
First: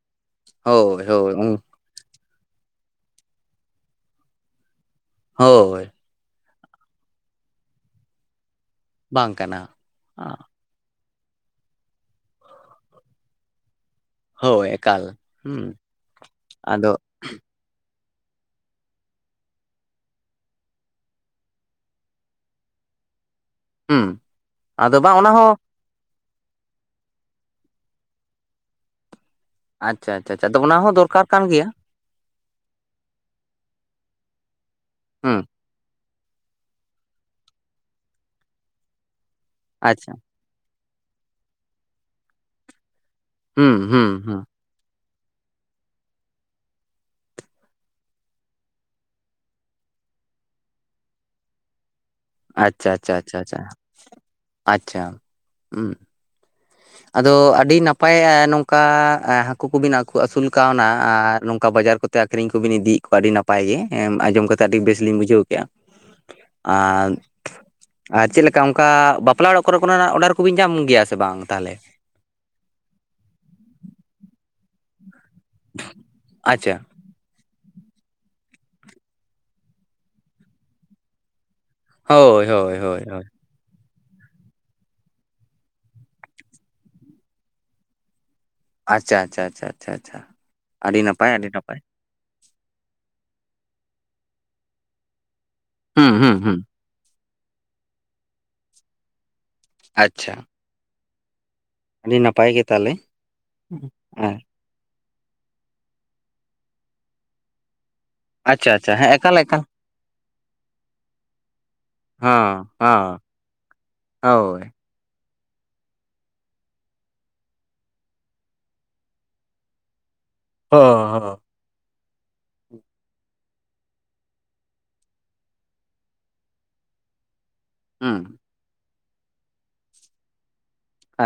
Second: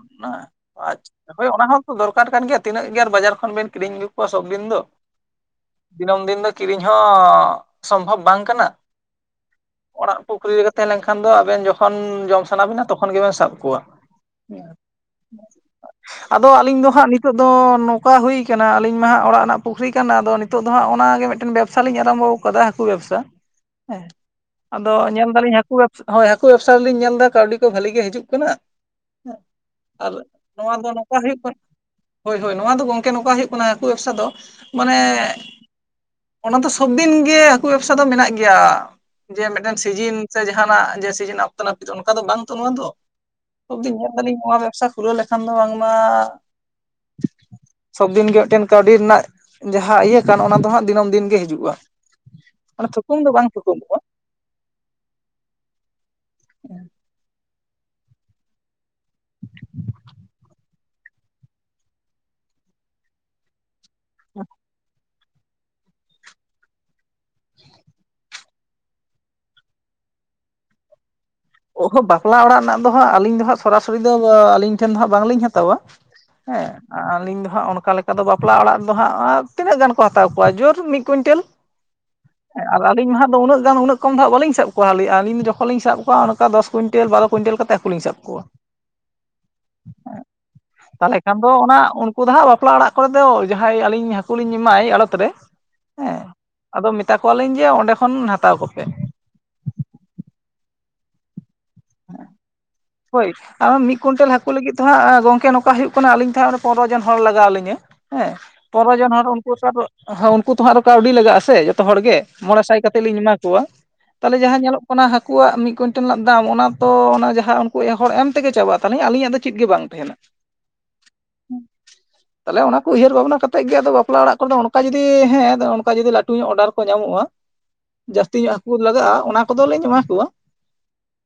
Speaker 1: ᱟᱪᱪᱷᱟ ᱦᱳᱭ ᱚᱱᱟ ᱦᱚᱸᱼᱼ ᱫᱚᱨᱠᱟᱨ ᱠᱟᱱ ᱜᱮᱭᱟ ᱛᱤᱱᱟᱹᱜ ᱜᱮ ᱟᱨ ᱵᱟᱡᱟᱨ ᱠᱷᱚᱱ ᱵᱮᱱ ᱠᱤᱨᱤᱧ ᱟᱹᱜᱩ ᱠᱚᱣᱟ ᱥᱚᱵᱽᱫᱤᱱ ᱫᱚᱼᱼ
Speaker 2: ᱦᱳᱭ᱾
Speaker 1: ᱫᱤᱱᱟᱹᱢ ᱫᱤᱱ ᱫᱚ ᱠᱤᱨᱤᱧ ᱦᱚᱸ ᱥᱚᱢᱵᱷᱚᱵ ᱵᱟᱝ ᱠᱟᱱᱟ
Speaker 2: ᱵᱟᱝ ᱠᱟᱱᱟ
Speaker 1: ᱚᱲᱟᱜ ᱯᱩᱠᱷᱨᱤᱼᱼ ᱛᱟᱦᱮᱸ ᱞᱮᱱᱠᱷᱟᱱ ᱫᱚ ᱟᱵᱮᱱ ᱡᱚᱠᱷᱚᱱ ᱡᱚᱢ ᱥᱟᱱᱟ ᱵᱤᱱᱟ ᱛᱚᱠᱷᱚᱱ ᱜᱮᱵᱮᱱ ᱥᱟᱵ ᱠᱚᱣᱟ᱾
Speaker 2: ᱦᱳᱭ ᱮᱠᱟᱞ ᱦᱩᱸ
Speaker 1: ᱟᱫᱚ ᱟᱹᱞᱤᱧ ᱫᱚ ᱦᱟᱸᱜ ᱱᱤᱛᱼᱼ ᱱᱤᱛᱚᱜ. ᱫᱚ ᱱᱚᱝᱠᱟ ᱦᱩᱭᱠᱟᱱᱟ ᱟᱹᱞᱤᱧ ᱢᱟ ᱦᱟᱸᱜ ᱚᱲᱟᱜ ᱨᱮᱱᱟᱜ ᱯᱩᱠᱷᱨᱤ ᱠᱟᱱᱟ ᱟᱫᱚ ᱱᱤᱛᱚᱜ ᱫᱚ ᱦᱟᱸᱜ ᱚᱱᱟᱜᱮ ᱢᱤᱫᱴᱮᱱ ᱵᱮᱵᱽᱥᱟᱞᱤᱧ ᱟᱨᱟᱢᱵᱚᱼᱼ ᱦᱟᱹᱠᱩ ᱵᱮᱵᱥᱟ ᱦᱮᱸ
Speaker 2: ᱦᱩᱸ
Speaker 1: ᱟᱫᱚ
Speaker 2: ᱵᱟᱝ
Speaker 1: ᱧᱮᱞ
Speaker 2: ᱚᱱᱟ ᱦᱚᱸ
Speaker 1: ᱫᱟᱹᱞᱤᱧ ᱦᱟᱹᱠᱩ ᱵᱮᱵᱥᱟᱼᱼ ᱦᱳᱭ ᱦᱟᱹᱠᱩ ᱵᱮᱵᱥᱟ ᱨᱮᱞᱤᱧ ᱧᱮᱞ ᱫᱟ ᱠᱟᱹᱣᱰᱤ ᱠᱚ ᱵᱷᱟᱹᱞᱤ ᱜᱮ ᱦᱤᱡᱩᱜ ᱠᱟᱱᱟ ᱦᱮᱸᱼᱼ
Speaker 2: ᱟᱪᱪᱷᱟ
Speaker 1: ᱟᱨ
Speaker 2: ᱟᱪᱪᱷᱟ ᱟᱪᱪᱷᱟ ᱟᱫᱚ
Speaker 1: ᱱᱚᱣᱟ
Speaker 2: ᱚᱱᱟ
Speaker 1: ᱫᱚ
Speaker 2: ᱦᱚᱸ
Speaker 1: ᱱᱚᱝᱠᱟ
Speaker 2: ᱫᱚᱨᱠᱟᱨ
Speaker 1: ᱦᱳᱭᱳᱜ
Speaker 2: ᱠᱟᱱ
Speaker 1: ᱠᱟᱱᱟ᱾
Speaker 2: ᱜᱮᱭᱟ
Speaker 1: ᱦᱳᱭ ᱦᱳᱭ ᱱᱚᱣᱟ ᱫᱚ ᱜᱚᱝᱠᱮ ᱱᱚᱝᱠᱟ ᱦᱳᱭᱳᱜ ᱠᱟᱱᱟ ᱦᱟᱹᱠᱩ ᱵᱮᱵᱥᱟ ᱫᱚ ᱢᱟᱱᱮᱼᱼ
Speaker 2: ᱦᱩᱸ
Speaker 1: ᱚᱱᱟ ᱫᱚ ᱥᱚᱵ ᱫᱤᱱ ᱜᱮ ᱦᱟᱹᱠᱩ ᱵᱮᱵᱥᱟ ᱫᱚ ᱢᱮᱱᱟᱜ ᱜᱮᱭᱟ ᱡᱮ ᱢᱤᱫᱴᱮᱱ
Speaker 2: ᱟᱪᱪᱷᱟ
Speaker 1: ᱥᱤᱡᱤᱱᱼᱼ ᱥᱮ ᱡᱟᱦᱟᱱᱟᱜ ᱡᱮ ᱥᱤᱡᱤᱱ ᱟᱯᱛᱚ ᱱᱟᱹᱯᱤᱛᱚᱜ ᱚᱱᱠᱟ ᱫᱚ ᱵᱟᱝ ᱛᱚ ᱱᱚᱣᱟ ᱫᱚ
Speaker 2: ᱦᱩᱸ
Speaker 1: ᱥᱚᱵᱫᱤᱱ
Speaker 2: ᱦᱩᱸ
Speaker 1: ᱧᱮᱞ ᱫᱟᱹᱞᱤᱧ
Speaker 2: ᱦᱩᱸ
Speaker 1: ᱱᱚᱣᱟ ᱵᱮᱵᱥᱟᱼᱼ ᱠᱷᱩᱞᱟᱹᱣ ᱞᱮᱠᱷᱟᱱ ᱫᱚ ᱵᱟᱝᱢᱟᱼᱼ
Speaker 2: [INAUDIBLE]
Speaker 1: ᱥᱚᱵᱽᱫᱤᱱ ᱜᱮ ᱢᱤᱫᱴᱮᱱ ᱠᱟᱹᱣᱰᱤ ᱨᱮᱱᱟᱜ ᱡᱟᱦᱟᱸ ᱤᱭᱟᱹ ᱠᱟᱱ ᱚᱱᱟ ᱫᱚ ᱦᱟᱸᱜ ᱫᱤᱱᱟᱹᱢ ᱫᱤᱱ ᱜᱮ ᱦᱤᱡᱩᱜᱼᱟ᱾ ᱢᱟᱱᱮ
Speaker 2: ᱟᱪᱪᱷᱟ ᱟᱪᱪᱷᱟ
Speaker 1: ᱛᱷᱩᱠᱩᱢ ᱫᱚ
Speaker 2: ᱟᱪᱪᱷᱟ
Speaker 1: ᱵᱟᱝ
Speaker 2: ᱟᱪᱪᱷᱟ
Speaker 1: ᱛᱷᱩᱠᱩᱢᱚᱜᱼᱟ
Speaker 2: ᱟᱪᱪᱷᱟ ᱦᱩᱸ᱾
Speaker 1: ᱦᱩᱸ᱾
Speaker 2: ᱟᱫᱚ ᱟᱹᱰᱤ ᱱᱟᱯᱟᱭ ᱱᱚᱝᱠᱟ ᱦᱟᱹᱠᱩ ᱠᱚᱵᱤᱱ ᱟᱹᱥᱩᱞ ᱠᱟᱣᱱᱟ ᱟᱨ ᱱᱚᱝᱠᱟ ᱵᱟᱡᱟᱨ ᱠᱚᱛᱮᱼᱼ ᱟᱠᱷᱨᱤᱧ ᱠᱚᱵᱤᱱ ᱤᱫᱤᱭᱮᱫ ᱠᱚᱣᱟ ᱟᱹᱰᱤ ᱱᱟᱯᱟᱭ ᱜᱮ ᱦᱮᱸ ᱟᱸᱡᱚᱢ ᱠᱟᱛᱮᱜ ᱟᱹᱰᱤ ᱵᱮᱥᱞᱤᱧ ᱵᱩᱡᱷᱟᱹᱣ ᱠᱮᱜᱼᱟ᱾ ᱟᱨᱼᱼ ᱟᱨ ᱪᱮᱫᱞᱮᱠᱟ ᱚᱱᱠᱟ ᱵᱟᱯᱞᱟ ᱚᱲᱟᱜ ᱠᱚᱨᱮ ᱠᱷᱚᱱᱟᱜ ᱚᱰᱟᱨ ᱠᱚᱵᱤᱱ ᱧᱟᱢ ᱜᱮᱭᱟ ᱥᱮ ᱵᱟᱝ? ᱛᱟᱦᱚᱞᱮ
Speaker 1: ᱚᱦᱚ ᱵᱟᱯᱞᱟ ᱚᱲᱟᱜ ᱨᱮᱱᱟᱜ ᱫᱚ ᱦᱟᱸᱜ ᱟᱹᱞᱤᱧ ᱫᱚ ᱦᱟᱸᱜ ᱥᱚᱨ ᱥᱚᱨᱤ ᱫᱚ ᱟᱹᱞᱤᱧ ᱴᱷᱮᱱ ᱫᱚ ᱦᱟᱸᱜ ᱵᱟᱝᱞᱤᱧ ᱦᱟᱛᱟᱣᱼᱼ ᱦᱟᱛᱟᱣ-ᱟ ᱦᱮᱸ᱾
Speaker 2: ᱟᱪᱪᱷᱟ
Speaker 1: ᱟᱹᱞᱤᱧ ᱫᱚ ᱦᱟᱸᱜ ᱚᱱᱠᱟ ᱞᱮᱠᱟ ᱫᱚ ᱵᱟᱯᱞᱟ ᱚᱲᱟᱜ ᱨᱮ ᱫᱚ ᱦᱟᱸᱜ ᱛᱤᱱᱟᱹᱜ ᱜᱟᱱ ᱠᱚ ᱦᱟᱛᱟᱣ ᱠᱚᱣᱟ ᱡᱳᱨ ᱢᱤᱫ ᱠᱩᱭᱤᱱᱴᱮᱞ᱾
Speaker 2: [INAUDIBLE] ᱦᱳᱭ
Speaker 1: ᱟᱨ
Speaker 2: ᱦᱳᱭ
Speaker 1: ᱟᱹᱞᱤᱧ ᱢᱟ
Speaker 2: ᱦᱳᱭ
Speaker 1: ᱦᱟᱸᱜ ᱫᱚ ᱩᱱᱟᱹᱜ ᱜᱟᱱ ᱩᱱᱟᱹᱜᱼᱼ ᱠᱚᱢ ᱫᱚ ᱦᱟᱜ ᱵᱟᱞᱤᱧ ᱥᱟᱵ ᱠᱚᱣᱟ ᱟᱞᱤ ᱟᱹᱞᱤᱧ ᱫᱚ ᱡᱚᱠᱷᱚᱱᱞᱤᱧ ᱥᱟᱵ ᱠᱚᱣᱟ ᱚᱱᱠᱟ ᱫᱚᱥ ᱠᱩᱭᱮᱱᱴᱮᱞ ᱵᱟᱨᱚ ᱠᱩᱭᱮᱱᱴᱮᱞ ᱠᱟᱛᱮ ᱦᱟᱹᱠᱩᱞᱤᱧ ᱥᱟᱵ ᱠᱚᱣᱟ᱾
Speaker 2: ᱟᱪᱪᱷᱟ ᱟᱪᱪᱷᱟ ᱟᱪᱪᱷᱟ ᱟᱪᱪᱷᱟ ᱟᱪᱪᱷᱟ ᱟᱹᱰᱤ ᱱᱟᱯᱟᱭ ᱟᱹᱰᱤ ᱱᱟᱯᱟᱭ᱾
Speaker 1: ᱦᱟᱹᱠᱩ ᱫᱚ ᱦᱟᱸᱜ ᱵᱟᱯᱞᱟ ᱚᱲᱟᱜ ᱠᱚᱨᱮ ᱫᱚ ᱡᱟᱦᱟᱸᱭ ᱟᱹᱞᱤᱧ ᱦᱟᱹᱠᱩ ᱞᱤᱧ ᱮᱢᱟᱭ ᱟᱲᱚᱛ ᱨᱮ ᱦᱮ
Speaker 2: ᱦᱩᱸ ᱦᱩᱸ ᱦᱩᱸ
Speaker 1: ᱟᱫᱚᱼᱼ ᱢᱮᱛᱟ ᱠᱚᱣᱟᱞᱤᱧ ᱡᱮ ᱚᱱᱰᱮ ᱠᱷᱚᱱ ᱦᱟᱛᱟᱣ ᱠᱚᱯᱮᱼᱼ
Speaker 2: ᱟᱪᱪᱷᱟ᱾ ᱟᱹᱰᱤ ᱱᱟᱯᱟᱭ ᱜᱮ᱾ ᱛᱟᱦᱚᱞᱮ
Speaker 1: ᱦᱳᱭ ᱟᱸᱻ ᱢᱤᱫ ᱠᱩᱭᱮᱱᱴᱮᱞ
Speaker 2: ᱦᱮᱸ
Speaker 1: ᱦᱟᱠᱳ ᱞᱟᱹᱜᱤᱫ ᱛᱚ ᱦᱟᱸᱜ ᱜᱚᱝᱠᱮ ᱱᱚᱝᱠᱟ ᱦᱩᱭᱩᱜ ᱠᱟᱱᱟ ᱟᱹᱞᱤᱧ ᱫᱚᱦᱚ ᱦᱟᱸᱜ ᱯᱚᱱᱨᱚ ᱡᱚᱱ ᱦᱚᱲ ᱞᱟᱜᱟᱣ ᱟᱹᱞᱤᱧᱟ᱾ ᱦᱮᱸ
Speaker 2: ᱟᱪᱪᱷᱟ ᱟᱪᱪᱷᱟ ᱦᱮᱸ
Speaker 1: ᱯᱚᱱᱨᱚᱡᱚᱱ ᱦᱚᱲ
Speaker 2: ᱮᱠᱟᱞ
Speaker 1: ᱩᱱᱠᱩ
Speaker 2: ᱮᱠᱟᱞ
Speaker 1: ᱛᱚ ᱟᱨ ᱦᱚᱸ ᱩᱱᱠᱩ ᱛᱚ ᱦᱟᱸᱜ ᱟᱨᱦᱚ ᱠᱟᱹᱣᱰᱤ ᱞᱟᱜᱟᱜ-ᱟ᱾ ᱥᱮ ᱡᱚᱛᱚ ᱦᱚᱲ ᱜᱮ ᱢᱚᱸᱬᱮ
Speaker 2: ᱦᱚᱸ
Speaker 1: ᱥᱟᱭ ᱠᱟᱛᱮᱫ
Speaker 2: ᱦᱚᱸ
Speaker 1: ᱞᱤᱧ ᱮᱢᱟ ᱠᱚᱣᱟ ᱛᱟᱦᱞᱮ ᱡᱟᱦᱟ
Speaker 2: ᱦᱳᱭ
Speaker 1: ᱧᱮᱞᱚᱜ ᱚᱱᱟ ᱦᱟᱹᱠᱩᱣᱟᱜ ᱢᱤᱫ ᱠᱩᱭᱮᱱᱴᱮᱞ ᱨᱮᱱᱟᱜ ᱫᱟᱢ ᱚᱱᱟ ᱛᱚ ᱚᱱᱟ ᱡᱟᱦᱟ ᱦᱳᱭ ᱮ ᱦᱚᱲ ᱮᱢ ᱛᱮᱜᱮ ᱪᱟᱵᱟᱜ ᱛᱟᱞᱤᱧ ᱟᱹᱞᱤᱧᱟᱜ ᱫᱚ ᱪᱮᱫ ᱜᱮ ᱵᱟᱝ ᱛᱟᱦᱮᱱᱟ᱾
Speaker 2: ᱦᱚᱸ ᱦᱚᱸ᱾
Speaker 1: ᱛᱟᱞᱦᱮ ᱚᱱᱟ ᱠᱚ ᱩᱭᱦᱟᱹᱨ ᱵᱷᱟᱵᱽᱱᱟ ᱠᱟᱛᱮᱜ ᱜᱮ ᱟᱫᱚ ᱵᱟᱯᱞᱟ ᱚᱲᱟᱜ ᱠᱚᱨᱮᱫᱚ ᱚᱱᱠᱟ ᱡᱩᱫᱤ ᱦᱮ ᱚᱱᱠᱟ ᱡᱩᱫᱤ ᱞᱟᱹᱴᱩ ᱧᱚᱜ ᱚᱰᱟᱨ ᱠᱚ ᱧᱟᱢᱚᱜ-ᱟ᱾
Speaker 2: [INAUDIBLE]
Speaker 1: ᱡᱟᱹᱥᱛᱤ ᱧᱚᱜ ᱦᱟᱹᱠᱩ ᱞᱟᱜᱟᱜ-ᱟ ᱚᱱᱟ ᱠᱚᱫᱚ ᱞᱤᱧ ᱮᱢᱟ ᱠᱚᱣᱟ᱾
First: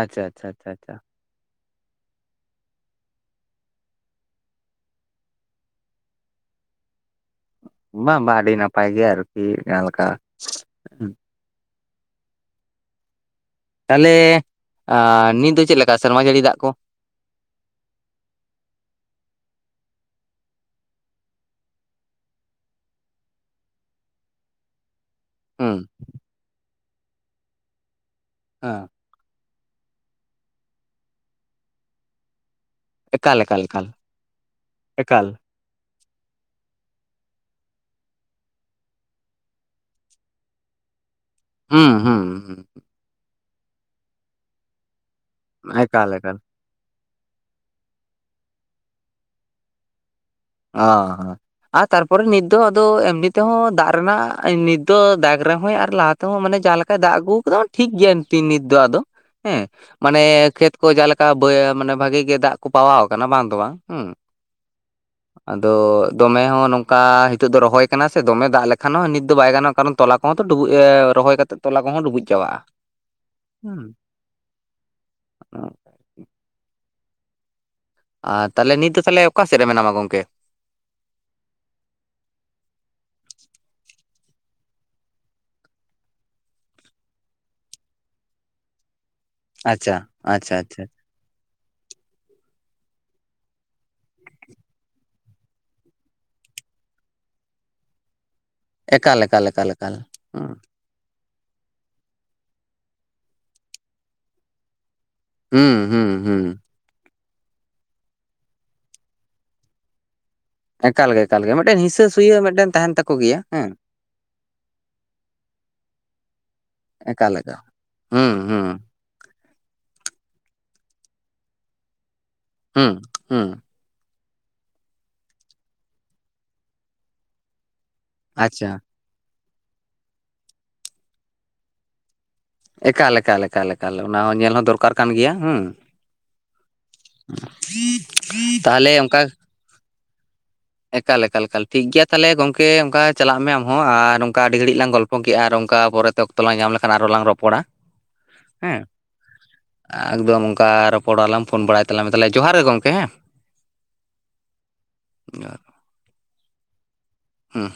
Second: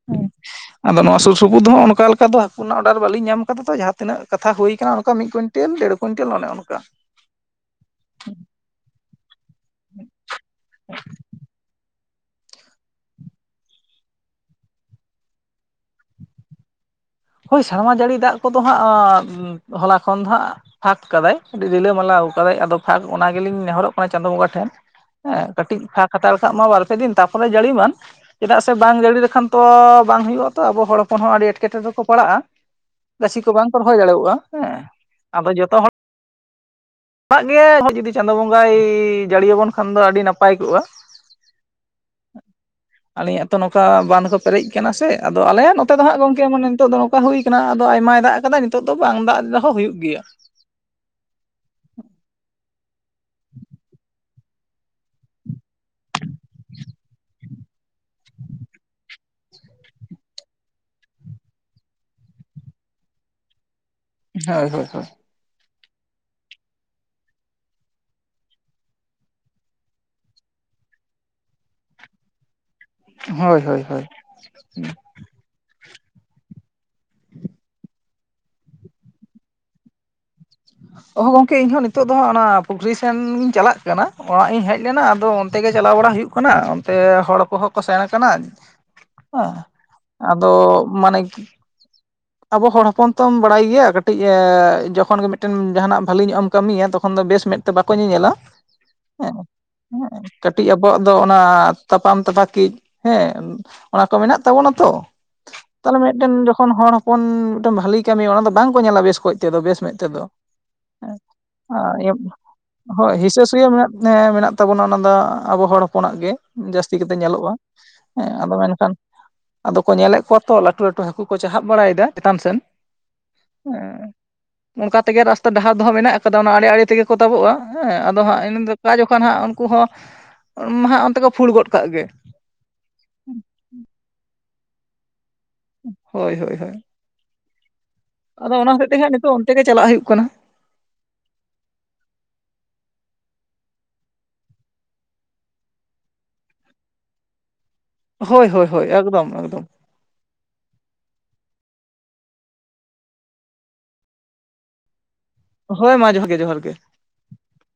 Speaker 2: ᱟᱪᱪᱷᱟ, ᱟᱪᱪᱷᱟ, ᱟᱪᱪᱷᱟ ᱟᱪᱪᱷᱟ᱾
Speaker 1: ᱛᱚᱵᱩ ᱫᱚ ᱚᱱᱠᱟ ᱞᱮᱠᱟ ᱫᱚ ᱦᱟᱹᱠᱩ ᱨᱮᱱᱟᱜ ᱚᱰᱟᱨ ᱵᱟᱞᱤᱧ ᱧᱟᱢ ᱠᱟᱫᱟ ᱛᱚ ᱡᱟᱦᱟ ᱛᱤᱱᱟᱹᱜ ᱠᱟᱛᱷᱟ ᱦᱳᱭ ᱠᱟᱱᱟ ᱚᱱᱠᱟ ᱢᱤᱫ ᱠᱩᱭ ᱴᱮᱞ ᱫᱮᱲ ᱠᱩᱭᱮᱱᱴᱮᱞ ᱚᱱᱮ ᱚᱱᱠᱟ᱾
Speaker 2: ᱵᱟᱝ ᱵᱟᱝ ᱟᱹᱰᱤ ᱱᱟᱯᱟᱭ ᱜᱮ ᱟᱨᱠᱤ ᱡᱟᱦᱟ ᱞᱮᱠᱟ᱾
Speaker 1: [INAUDIBLE]
Speaker 2: ᱛᱟᱞᱦᱮ ᱟᱸᱻ ᱱᱤᱛ ᱫᱚ ᱪᱮᱫ ᱞᱮᱠᱟ ᱥᱮᱨᱢᱟ ᱡᱟᱹᱲᱤ ᱫᱟᱜ ᱠᱚ?
Speaker 1: ᱦᱳᱭ ᱥᱮᱨᱢᱟ ᱡᱟᱹᱲᱤ ᱫᱟᱜ ᱠᱚᱫᱚ ᱦᱟᱸᱜ ᱦᱚᱞᱟ ᱠᱷᱚᱱ ᱫᱚ ᱦᱟᱸᱜ ᱯᱷᱟᱸᱠ ᱠᱟᱫᱟᱭ ᱟᱹᱰᱤ ᱨᱤᱞᱟᱹ ᱢᱟᱞᱟ ᱠᱟᱫᱟᱭ ᱟᱫᱚ ᱯᱷᱟᱸᱠ ᱚᱱᱟ ᱜᱮᱞᱤᱧ ᱱᱮᱦᱚᱨᱚᱜ ᱠᱟᱱᱟ ᱪᱟᱸᱫᱳ ᱵᱚᱸᱜᱟ ᱴᱷᱮᱱ᱾ ᱦᱮ
Speaker 2: ᱦᱩᱸ
Speaker 1: ᱠᱟᱹᱴᱤᱡ ᱯᱷᱟᱸᱠ ᱦᱟᱛᱟᱲ ᱠᱟᱜ ᱢᱟ ᱵᱟᱨ ᱯᱮ ᱫᱤᱱ ᱛᱟᱨᱯᱚᱨᱮ ᱡᱟᱹᱲᱤ ᱢᱟᱱ ᱪᱮᱫᱟᱜ ᱥᱮ
Speaker 2: ᱦᱮᱸ
Speaker 1: ᱵᱟᱝ ᱡᱟᱹᱲᱤ ᱞᱮᱠᱷᱟᱱ ᱛᱚ ᱵᱟᱝ ᱦᱩᱭᱩᱜ-ᱟ ᱛᱚ ᱟᱵᱚ ᱦᱚᱲ ᱦᱚᱯᱚᱱ ᱦᱚ ᱟᱹᱰᱤ ᱮᱴᱠᱮᱴᱚᱸᱬᱮ ᱨᱮᱠᱚ ᱯᱟᱲᱟᱜ-ᱟ᱾
Speaker 2: ᱮᱠᱟᱞ
Speaker 1: ᱜᱟᱹᱪᱷᱤ ᱠᱚ
Speaker 2: ᱮᱠᱟᱞ
Speaker 1: ᱵᱟᱝ ᱠᱚ
Speaker 2: ᱮᱠᱟᱞ
Speaker 1: ᱨᱚᱦᱚᱭ ᱫᱟᱲᱮᱣᱚᱜ-ᱟ ᱦᱮ
Speaker 2: ᱮᱠᱟᱞ
Speaker 1: ᱟᱫᱚ ᱡᱚᱛᱚ ᱦᱚᱲ ᱫᱟᱜ ᱜᱮ ᱡᱩᱫᱤ ᱪᱟᱸᱫᱳ ᱵᱚᱸᱜᱟᱭ ᱡᱟᱹᱲᱤ ᱟᱵᱚᱱ ᱠᱷᱟᱱ ᱫᱚ ᱟᱹᱰᱤ ᱱᱟᱯᱟᱭ ᱠᱚᱜ-ᱟ᱾
Speaker 2: ᱦᱩᱸ ᱦᱩᱸ ᱦᱩᱸ
Speaker 1: ᱟᱹᱞᱤᱧᱟᱜᱛᱚ ᱱᱚᱝᱠᱟ ᱵᱟᱱ ᱠᱚ ᱯᱮᱨᱮᱡ ᱠᱟᱱᱟ ᱥᱮ ᱟᱫᱚ ᱟᱞᱮ ᱱᱚᱛᱮ ᱫᱚ
Speaker 2: ᱮᱠᱟᱞ
Speaker 1: ᱦᱟᱸᱜ
Speaker 2: ᱮᱠᱟᱞ
Speaker 1: ᱜᱚᱝᱠᱮ ᱢᱟᱱᱮ ᱱᱤᱛᱳᱜ ᱫᱚ᱾ ᱚᱱᱠᱟ ᱦᱩᱭ ᱠᱟᱱᱟ ᱟᱫᱚ ᱟᱭᱢᱟᱭ ᱫᱟᱜ ᱠᱟᱫᱟ ᱱᱤᱛᱳᱜ ᱫᱚ ᱵᱟᱝ ᱫᱟᱜ ᱨᱮᱦᱚ ᱦᱩᱭᱩᱜ ᱜᱮᱭᱟ᱾
Speaker 2: ᱚ ᱦᱚᱸ ᱟᱨ ᱛᱟᱨᱯᱚᱨᱮ ᱱᱤᱛ ᱫᱚ ᱟᱫᱚ ᱮᱢᱱᱤ ᱛᱮᱦᱚ ᱫᱟᱜ ᱨᱮᱱᱟᱜ ᱱᱤᱛ ᱛᱚ ᱫᱟᱜ ᱨᱮ ᱦᱚᱸᱭ ᱟᱨ ᱞᱟᱦᱟ ᱛᱮᱦᱚ ᱢᱟᱱᱮ ᱡᱟᱦᱟ ᱞᱮᱠᱟᱭ ᱫᱟᱜ ᱟᱹᱜᱩ ᱠᱟᱫᱟ ᱴᱷᱤᱠ ᱜᱮᱭᱟ ᱛᱤ ᱱᱤᱛ ᱫᱚ ᱟᱫᱚ᱾ ᱦᱮ ᱢᱟᱱᱮ ᱠᱷᱮᱛ ᱠᱚ ᱡᱟ ᱞᱮᱠᱟ ᱵᱟᱭ ᱢᱟᱱᱮ ᱵᱷᱟᱜᱮ ᱜᱮ ᱫᱟᱜ ᱠᱚ ᱯᱟᱣᱟ ᱠᱟᱱᱟ ᱵᱟᱝ ᱫᱚ ᱵᱟᱝ ᱦᱩᱸ᱾
Speaker 1: ᱦᱳᱭ, ᱦᱳᱭ, ᱦᱳᱭ᱾
Speaker 2: ᱟᱫᱚ ᱫᱚᱢᱮ ᱦᱚᱸ ᱱᱚᱝᱠᱟ ᱦᱤᱛᱳᱜ ᱫᱚ ᱨᱚᱦᱚᱭ ᱠᱟᱱᱟ ᱥᱮ ᱫᱚᱢᱮ ᱫᱟᱜ ᱞᱮᱠᱷᱟᱱ ᱦᱚ ᱱᱤᱛ ᱫᱚ ᱵᱟᱭ ᱜᱟᱱᱚᱜ-ᱟ ᱠᱟᱨᱚᱱ ᱛᱚᱞᱟ ᱦᱚᱸ ᱛᱚ ᱰᱩᱵᱩᱡ ᱮ ᱨᱚᱦᱚᱭ ᱠᱟᱛᱮᱜ ᱛᱚᱞᱟ ᱠᱚᱦᱚ ᱰᱩᱵᱩᱡ ᱪᱟᱵᱟᱜ-ᱟ᱾
Speaker 1: ᱦᱳᱭ, ᱦᱳᱭ, ᱦᱳᱭ᱾
Speaker 2: [UNINTELLIGIBLE] ᱟᱨ ᱛᱟᱞᱦᱮ ᱱᱤᱛ ᱫᱚ ᱛᱟᱞᱦᱮ ᱚᱠᱟ ᱥᱮᱫ ᱨᱮ ᱢᱮᱱᱟᱢᱟ ᱜᱚᱝᱠᱮ? [INAUDIBLE]
Speaker 1: ᱚᱦ ᱜᱚᱝᱠᱮ ᱤᱧᱦᱚᱸ ᱱᱤᱛᱚᱜ ᱫᱚ ᱦᱟᱸᱜ ᱚᱱᱟ ᱯᱩᱠᱷᱨᱤ ᱥᱮᱱ ᱜᱤᱧ ᱪᱟᱞᱟᱜ ᱠᱟᱱᱟ᱾ᱚᱲᱟᱜ ᱤᱧ ᱦᱮᱡ ᱞᱮᱱᱟ ᱟᱫᱚ ᱚᱱᱛᱮ ᱜᱮ ᱪᱟᱞᱟᱣ ᱵᱟᱲᱟ ᱦᱩᱭᱩᱜ ᱠᱟᱱᱟ ᱚᱱᱛᱮ ᱦᱚᱲ ᱠᱚᱦᱚ ᱠᱚ ᱥᱮᱱ ᱠᱟᱱᱟ᱾
Speaker 2: ᱟᱪᱪᱷᱟ,
Speaker 1: ᱟᱫᱚ
Speaker 2: ᱟᱪᱪᱷᱟ, ᱟᱪᱪᱷᱟᱺ
Speaker 1: ᱢᱟᱱᱮ ᱟᱵᱚ ᱦᱚᱲ ᱦᱚᱯᱚᱱ ᱛᱚᱢ ᱵᱟᱲᱟᱭ ᱜᱮᱭᱟ ᱠᱟᱹᱴᱤᱡ ᱮ ᱡᱚᱠᱷᱚᱱ ᱜᱮ ᱢᱤᱫᱴᱮᱱ ᱡᱟᱦᱟᱱᱟᱜ ᱵᱷᱟᱞᱮ ᱧᱚᱜ ᱮᱢ ᱠᱟᱹᱢᱤᱭᱟ᱾ᱛᱚᱠᱷᱚᱱ ᱫᱚ ᱵᱮᱥ ᱢᱮᱫ ᱛᱮ ᱵᱟᱠᱚ ᱧᱮᱧᱮᱞᱟ
Speaker 2: ᱮᱠᱟᱞ
Speaker 1: ᱦᱮᱸ
Speaker 2: ᱮᱠᱟᱞ ᱮᱠᱟᱞ ᱮᱠᱟᱞ
Speaker 1: ᱦᱮᱸ
Speaker 2: ᱦᱩᱸ
Speaker 1: ᱠᱟᱹᱴᱤᱡ ᱮᱸᱻ ᱟᱵᱚᱣᱟᱜ ᱫᱚ ᱚᱱᱟ ᱛᱟᱯᱟᱢ ᱛᱟᱯᱟᱠᱤᱡ ᱦᱮᱸ ᱚᱱᱟ ᱠᱚ ᱢᱮᱱᱟᱜ ᱛᱟᱵᱚᱱᱟ ᱛᱚ᱾
Speaker 2: ᱦᱩᱸ
Speaker 1: ᱛᱟᱞᱦᱮ
Speaker 2: ᱦᱩᱸ
Speaker 1: ᱢᱤᱫᱴᱮᱱ
Speaker 2: ᱦᱩᱸ
Speaker 1: ᱡᱚᱠᱷᱚᱱ ᱦᱚᱲ ᱯᱷᱳᱱ ᱢᱤᱫᱴᱮᱱ ᱵᱷᱟᱞᱤ ᱠᱟᱹᱢᱤᱭᱟᱭ ᱚᱱᱟ ᱫᱚ ᱵᱟᱝᱠᱚ ᱧᱮᱞᱟ ᱵᱮᱥ ᱠᱚᱡ ᱛᱮᱫᱚ ᱵᱮᱥ ᱢᱮᱫ ᱛᱮᱫᱚ᱾
Speaker 2: ᱮᱠᱟᱞ
Speaker 1: ᱦᱮᱸ
Speaker 2: ᱜᱮ ᱮᱠᱟᱞ ᱜᱮ ᱢᱤᱫᱴᱮᱱ ᱦᱤᱥᱟᱹ ᱥᱩᱭᱟᱹ ᱢᱤᱫᱴᱮᱱ ᱛᱟᱦᱮᱱ
Speaker 1: [UNINTELLIGIBLE] ᱦᱳᱭ
Speaker 2: ᱛᱟᱠᱚ
Speaker 1: ᱦᱸᱤᱥᱟᱹ
Speaker 2: ᱜᱮᱭᱟ
Speaker 1: ᱥᱤᱭᱟᱹ
Speaker 2: ᱦᱮᱸ
Speaker 1: ᱢᱮᱱᱟᱜ ᱮᱸ ᱢᱮᱱᱟᱜ ᱛᱟᱵᱚᱱᱟ ᱚᱱᱟ ᱫᱚ ᱟᱵᱚ ᱦᱚᱲ ᱦᱚᱯᱚᱱᱟᱜ ᱜᱮ ᱡᱟᱹᱥᱛᱤ ᱠᱟᱛᱮᱜ
Speaker 2: ᱮᱠᱟᱞ
Speaker 1: ᱧᱮᱞᱚᱜᱼᱟ
Speaker 2: ᱮᱠᱟᱞ
Speaker 1: ᱦᱮᱸ
Speaker 2: ᱦᱩᱸ
Speaker 1: ᱟᱫᱚ
Speaker 2: ᱦᱩᱸ
Speaker 1: ᱢᱮᱱᱠᱷᱟᱱ᱾ ᱟᱫᱚ ᱠᱚ ᱧᱮᱞᱮᱫ ᱠᱚᱣᱟ ᱛᱚ ᱞᱟᱹᱴᱩ ᱞᱟᱹᱴᱩ ᱦᱟᱹᱠᱩ ᱠᱚ ᱪᱟᱦᱟᱜ ᱵᱟᱲᱟᱭᱮᱫᱟ ᱪᱮᱛᱟᱱ ᱥᱮᱱ᱾
Speaker 2: ᱦᱩᱸ ᱦᱩᱸ᱾
Speaker 1: ᱦᱮᱸ ᱚᱱᱠᱟ ᱛᱮᱜᱮ ᱨᱟᱥᱛᱟ ᱰᱟᱦᱟᱨ ᱫᱚ ᱦᱟᱸᱜ ᱢᱮᱱᱟᱜ ᱠᱟᱫᱟ ᱚᱱᱟ ᱟᱲᱮ ᱟᱲᱮ ᱛᱮᱜᱮ ᱠᱚ ᱛᱟᱵᱚᱜᱼᱟ ᱦᱮᱸ᱾ ᱟᱫᱚ ᱦᱟᱸᱜ ᱤᱱᱟᱹ ᱫᱚ
Speaker 2: ᱟᱪᱪᱷᱟ
Speaker 1: ᱚᱠᱟ ᱡᱚᱠᱷᱚᱱ ᱦᱟᱸᱜ ᱩᱱᱠᱩ ᱦᱚᱸ ᱩᱱᱦᱟᱸᱜ ᱚᱱᱛᱮ ᱠᱚ ᱯᱷᱩᱲ ᱜᱚᱫ ᱠᱟᱜ ᱜᱮ᱾
Speaker 2: ᱮᱠᱟᱞ ᱮᱠᱟᱞ ᱮᱠᱟᱞ ᱮᱠᱟᱞ ᱚᱱᱟ ᱦᱚᱸ ᱧᱮᱞ ᱦᱚᱸ ᱫᱚᱨᱠᱟᱨ ᱠᱟᱱ ᱜᱮᱭᱟ ᱦᱩᱸ᱾
Speaker 1: ᱦᱳᱭ ᱦᱳᱭ ᱦᱳᱭ᱾ ᱟᱫᱚ ᱚᱱᱟ ᱦᱚᱛᱮᱡ
Speaker 2: ᱛᱟᱦᱚᱞᱮ
Speaker 1: ᱦᱟᱸᱜ
Speaker 2: ᱚᱱᱠᱟ
Speaker 1: ᱱᱤᱛᱚᱜ ᱚᱱᱛᱮ ᱛᱮᱜᱮ ᱪᱟᱞᱟᱜ ᱦᱩᱭᱩᱜ ᱠᱟᱱᱟ᱾
Speaker 2: ᱮᱠᱟᱞ ᱮᱠᱟᱞ ᱮᱠᱟᱞ ᱴᱷᱤᱠ ᱜᱮᱭᱟ ᱛᱟᱦᱚᱞᱮ ᱜᱚᱝᱠᱮ ᱚᱱᱠᱟ ᱪᱟᱞᱟᱜ ᱢᱮ ᱟᱢ ᱦᱚᱸ ᱟᱨ ᱚᱱᱠᱟ ᱟᱹᱰᱤ ᱜᱷᱟᱹᱲᱤᱡ ᱞᱟᱝ ᱜᱚᱞᱯᱷᱚ ᱠᱮᱜᱼᱟ ᱟᱨ ᱚᱱᱠᱟ ᱯᱚᱨᱮ ᱛᱚ ᱚᱠᱛᱚ ᱞᱟᱝ ᱧᱟᱢ ᱞᱮᱠᱷᱟᱱ ᱟᱨ ᱦᱚᱸ ᱞᱟᱝ ᱨᱚᱯᱚᱲᱟ᱾
Speaker 1: ᱦᱳᱭ ᱦᱳᱭ
Speaker 2: ᱦᱮᱸ
Speaker 1: ᱦᱳᱭ ᱮᱠᱫᱚᱢ ᱮᱠᱫᱚᱢ᱾
Speaker 2: ᱮᱠᱫᱚᱢ ᱚᱱᱠᱟ ᱨᱚᱯᱚᱲᱟᱞᱟᱝ ᱯᱷᱳᱱ ᱵᱟᱲᱟᱭ ᱛᱟᱞᱟᱝ ᱢᱮ ᱛᱟᱦᱚᱞᱮ ᱡᱚᱦᱟᱨ ᱜᱮ ᱜᱚᱢᱠᱮ ᱦᱮᱸ᱾ [UNINTELLIGIBLE]
Speaker 1: ᱦᱳᱭ ᱢᱟ ᱡᱚᱦᱟᱨ ᱜᱮ ᱡᱚᱦᱟᱨ ᱜᱮ᱾
Speaker 2: ᱦᱩᱸ᱾